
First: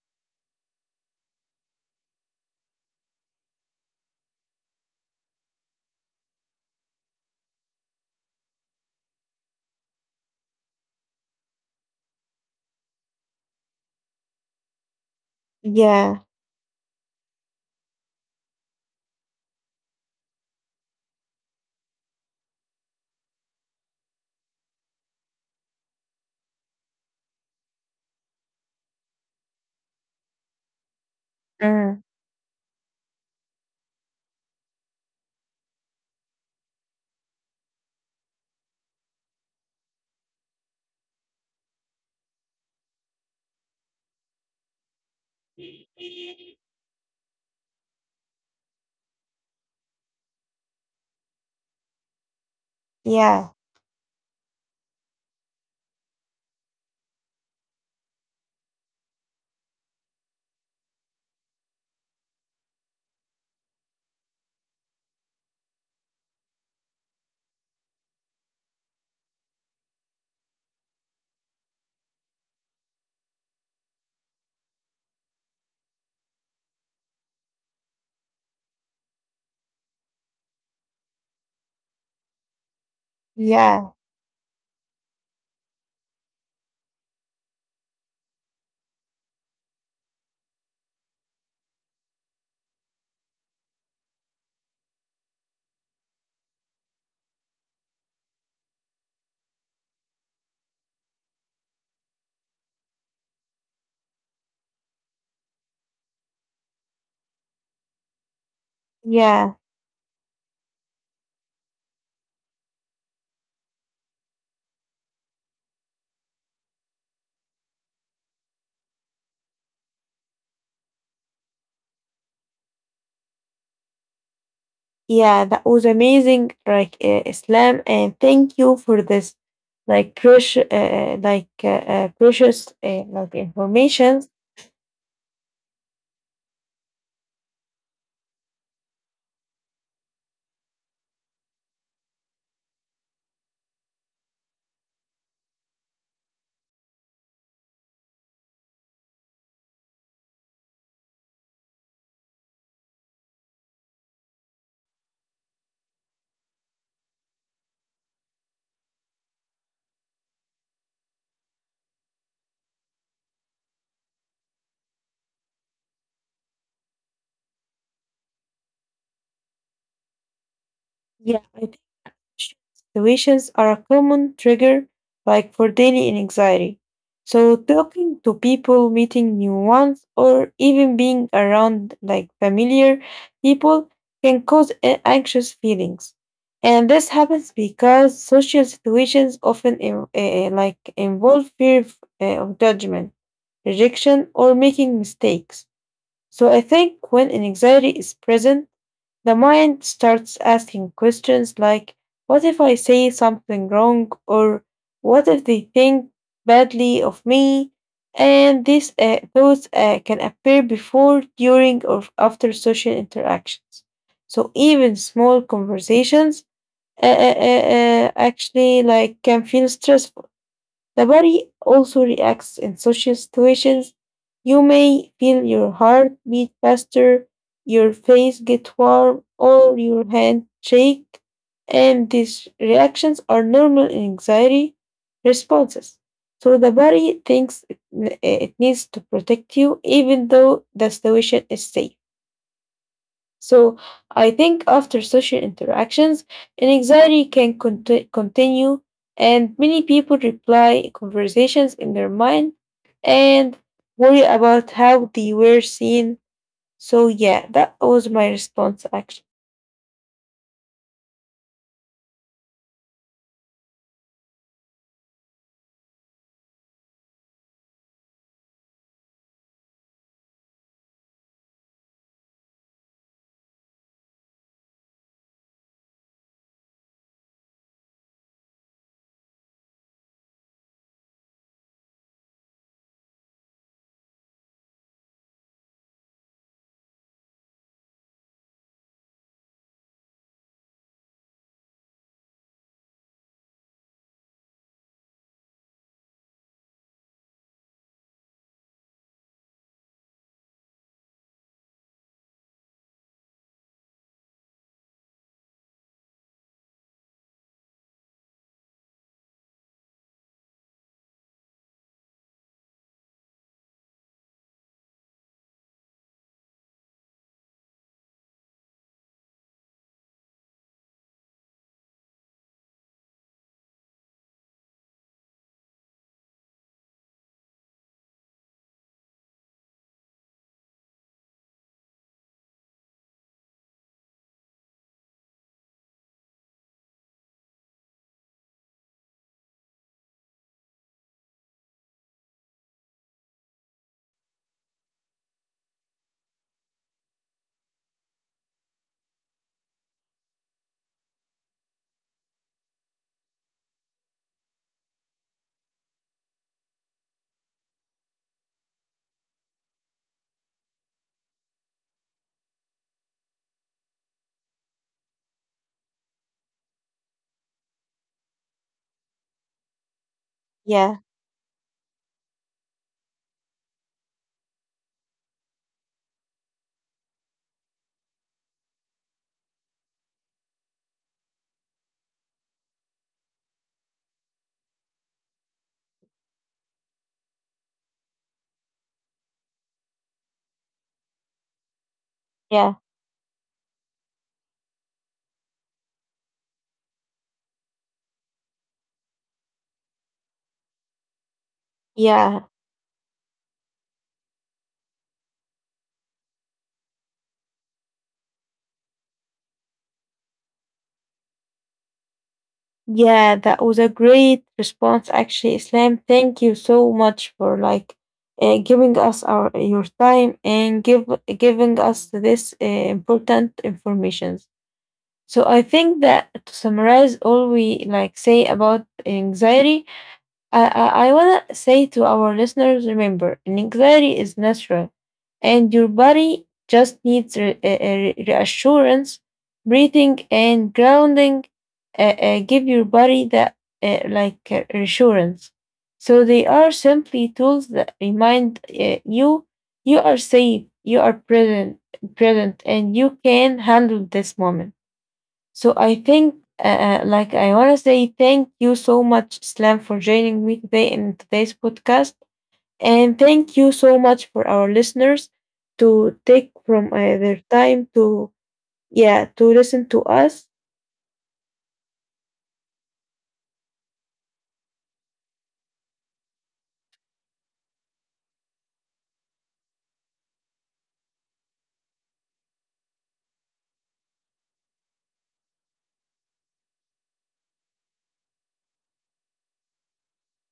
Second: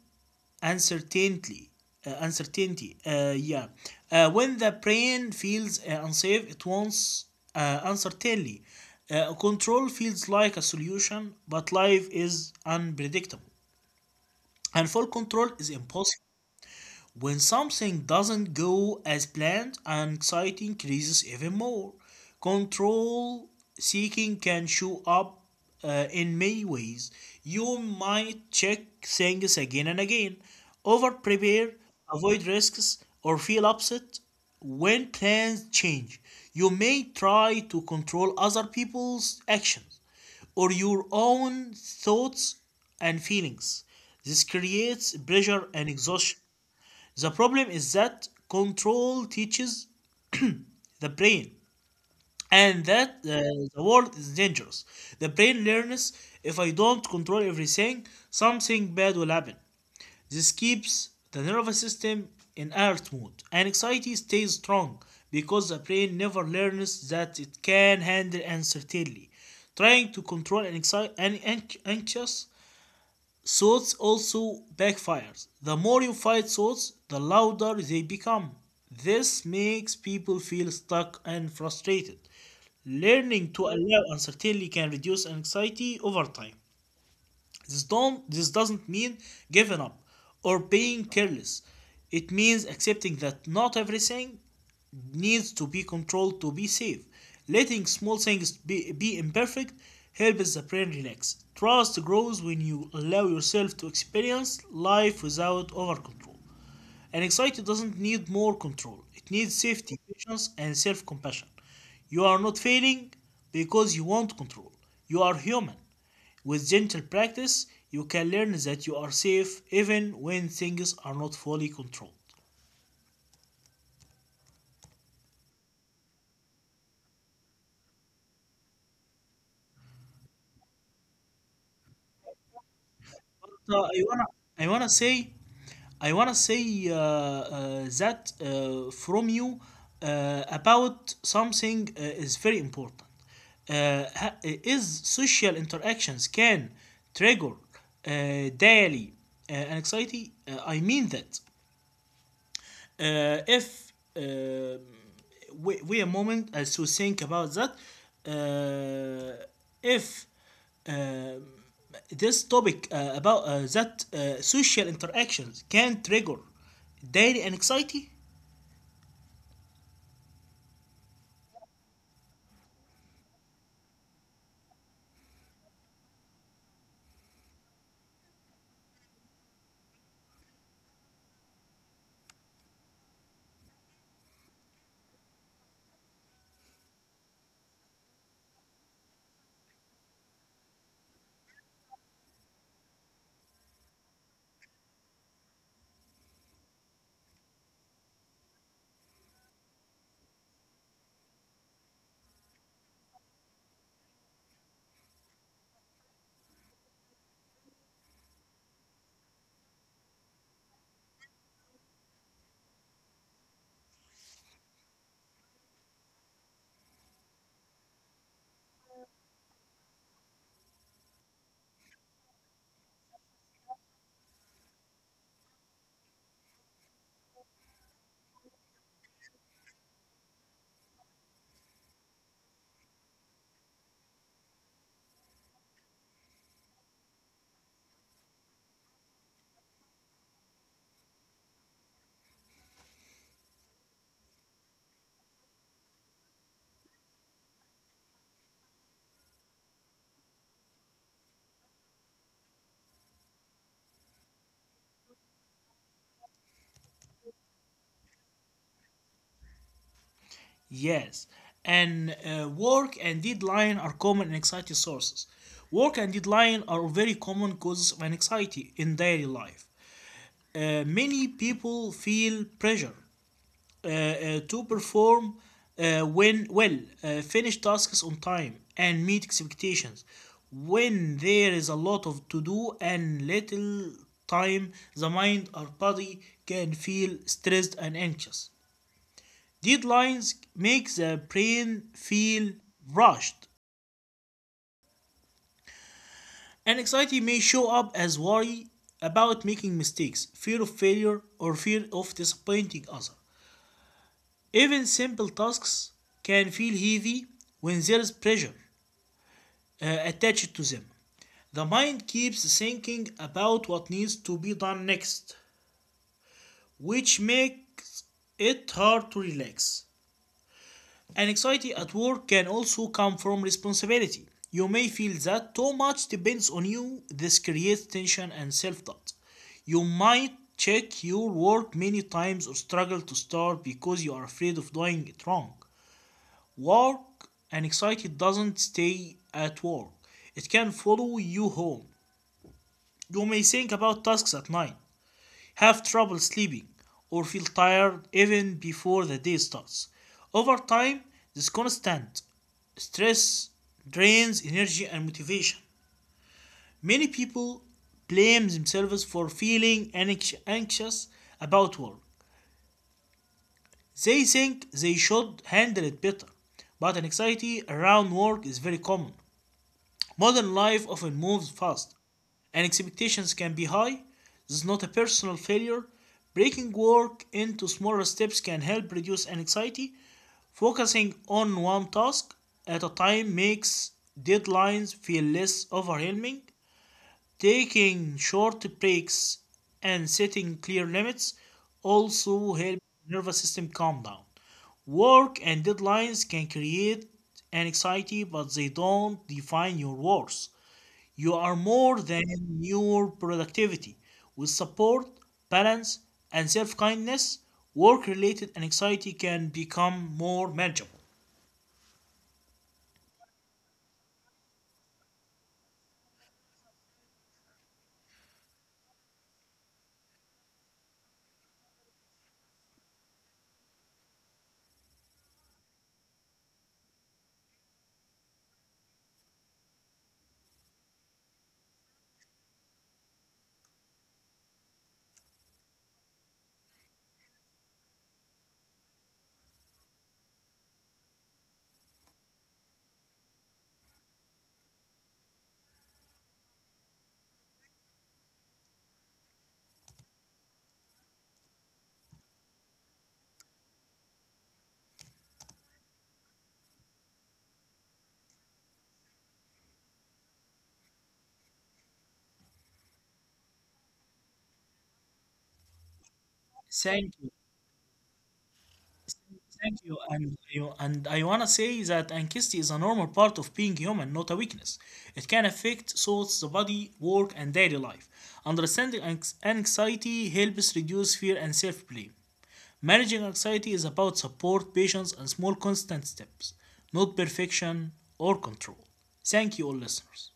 Speaker 2: uncertainty uh, uncertainty uh, yeah uh, when the brain feels uh, unsafe, it wants uh, uncertainty uh, Control feels like a solution, but life is unpredictable and full control is
Speaker 1: Yeah.
Speaker 2: impossible. When something doesn't go as planned, anxiety increases even more. Control seeking can show up uh, in many ways. You might check things again and again, over prepare,
Speaker 1: Mm,
Speaker 2: avoid risks, or feel upset when plans change. You may try to control other people's actions or your own thoughts and feelings. This creates pressure and exhaustion. The problem is that control teaches the brain, and that uh,
Speaker 1: yeah.
Speaker 2: the world is dangerous. The brain learns, if I don't control everything, something bad will happen. This keeps the nervous system in alert mode, and anxiety stays strong because the brain never learns that it can handle uncertainty. Trying to control an anxi- an anx- anxious Swords also backfires. The more you fight swords, the louder they become. This makes people feel stuck and frustrated. Learning to
Speaker 1: Yeah.
Speaker 2: allow uncertainty can reduce anxiety over time. This don't this doesn't mean giving up or being careless. It means accepting that not everything needs to be controlled to be safe. Letting small things be, be imperfect helps the brain relax. Trust grows when you allow yourself to experience life without over control. An anxiety doesn't need more control, it needs
Speaker 1: Yeah.
Speaker 2: safety, patience, and self compassion. You are not failing because you want control. You are human. With gentle practice, you can learn that you are safe even when things are not fully controlled.
Speaker 1: Yeah. That was amazing. Like uh, Islam, and thank you for this, like precious, uh, uh, like uh, uh, precious, uh, like
Speaker 2: But, uh, I
Speaker 1: information.
Speaker 2: wanna I wanna say I wanna say uh, uh, that uh, from you uh, about something uh, is very important. Uh, ha- is social interactions can trigger uh, daily uh, anxiety? Uh, I mean that uh, if uh, we, we a moment as to think about that uh, if uh, this topic uh, about uh, that uh, social interactions can trigger daily anxiety.
Speaker 1: Yeah, I. Situations are a common trigger, like for daily anxiety. So, talking to people, meeting new ones, or even being around like familiar people can cause a- anxious feelings. And this happens because social situations often in- eh, eh, like involve fear of, eh, of judgment, rejection, or making mistakes. So I think when anxiety is present, the mind starts asking questions like, what if I say something wrong? Or what if they think badly of me? And these uh, thoughts uh, can appear before, during, or after social interactions. So even small conversations uh, uh, uh, uh, actually like can feel stressful. The body also reacts in social situations. You may feel your heart beat faster, your face get warm, or your hand shake, and these reactions are normal anxiety responses. So the body thinks it it needs to protect you even though the situation is safe. So I think after social interactions, anxiety can conti- continue, and many people reply conversations in their mind and worry about how they were seen. So yeah, that was my response actually.
Speaker 2: Yes. And uh, work and deadline are common anxiety sources. Work and deadline are very common causes of anxiety in daily life. Uh, Many people feel pressure uh, uh, to perform uh, when well, uh, finish tasks on time and meet expectations. When there is a lot of to do and little time, the mind or body can feel stressed and anxious. Deadlines make the brain feel rushed, and anxiety may show up as worry about making mistakes, fear of failure, or fear of disappointing others. Even simple tasks can feel heavy when there is pressure uh, attached to them. The mind keeps thinking about what needs to be done next, which makes it hard to relax. Anxiety at work can also come from responsibility. You may feel that too much depends on you. This creates tension and self doubt. You might check your work many times or struggle to start because you are afraid of doing it wrong. Work and anxiety doesn't stay at work. It can follow you home. You may think about tasks at night, have trouble sleeping, or feel tired even before the day starts. Over time, this constant stress drains energy and motivation. Many people blame themselves for feeling anxious about work. They think they should handle it better, but anxiety around work is very common. Modern life
Speaker 1: Yeah,
Speaker 2: often moves fast, and expectations can be high. This is not a personal failure. Breaking work into smaller steps can help reduce anxiety. Focusing on one task at a time makes deadlines feel less overwhelming. Taking short breaks and setting clear limits also
Speaker 1: yeah,
Speaker 2: help the nervous system calm down. Work and deadlines can create anxiety, but they don't define your worth. You are more than
Speaker 1: yeah,
Speaker 2: your productivity. With support, balance, and self kindness, work related anxiety can become more manageable.
Speaker 1: yeah. That was a great response actually, Islam. Thank you so much for like uh, giving us our your time and give giving us this uh, important information. So I think that to summarize all we like say about anxiety, I I, I wanna say to our listeners: remember, anxiety is natural, and your body just needs re- uh, uh, reassurance, breathing, and grounding. Uh, uh, give your body that uh, like uh, reassurance. So they are simply tools that remind uh, you you are safe, you are present, present, and you can handle this moment. So I think, uh, uh, like, I want to say thank you so much, Islam, for joining me today in today's podcast. And thank you so much for our listeners to take from uh,
Speaker 2: Thank
Speaker 1: their
Speaker 2: you.
Speaker 1: time to, yeah, to listen
Speaker 2: Thank
Speaker 1: to
Speaker 2: you.
Speaker 1: us.
Speaker 2: And, you, and I want to say that anxiety is a normal part of being human, not a weakness. It can affect thoughts, the body, work, and daily life. Understanding anx- anxiety helps reduce fear and self blame. Managing anxiety is about support, patience, and small constant steps, not perfection or control. Thank you, all listeners.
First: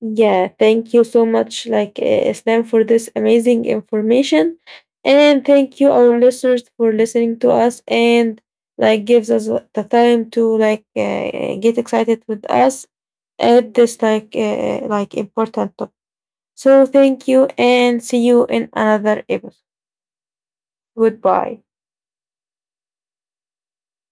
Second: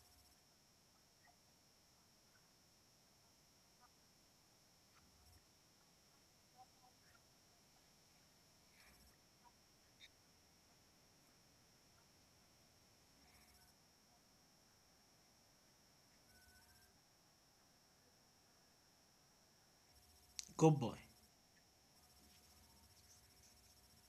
Speaker 1: Yeah, thank you so much, like, uh, Islam, for this amazing information. And thank you, our listeners, for listening to us and, like, gives us the time to, like, uh, get excited with us add this like uh, like important topic. So thank you and see you in another episode.
Speaker 2: Goodbye.
Speaker 1: Goodbye.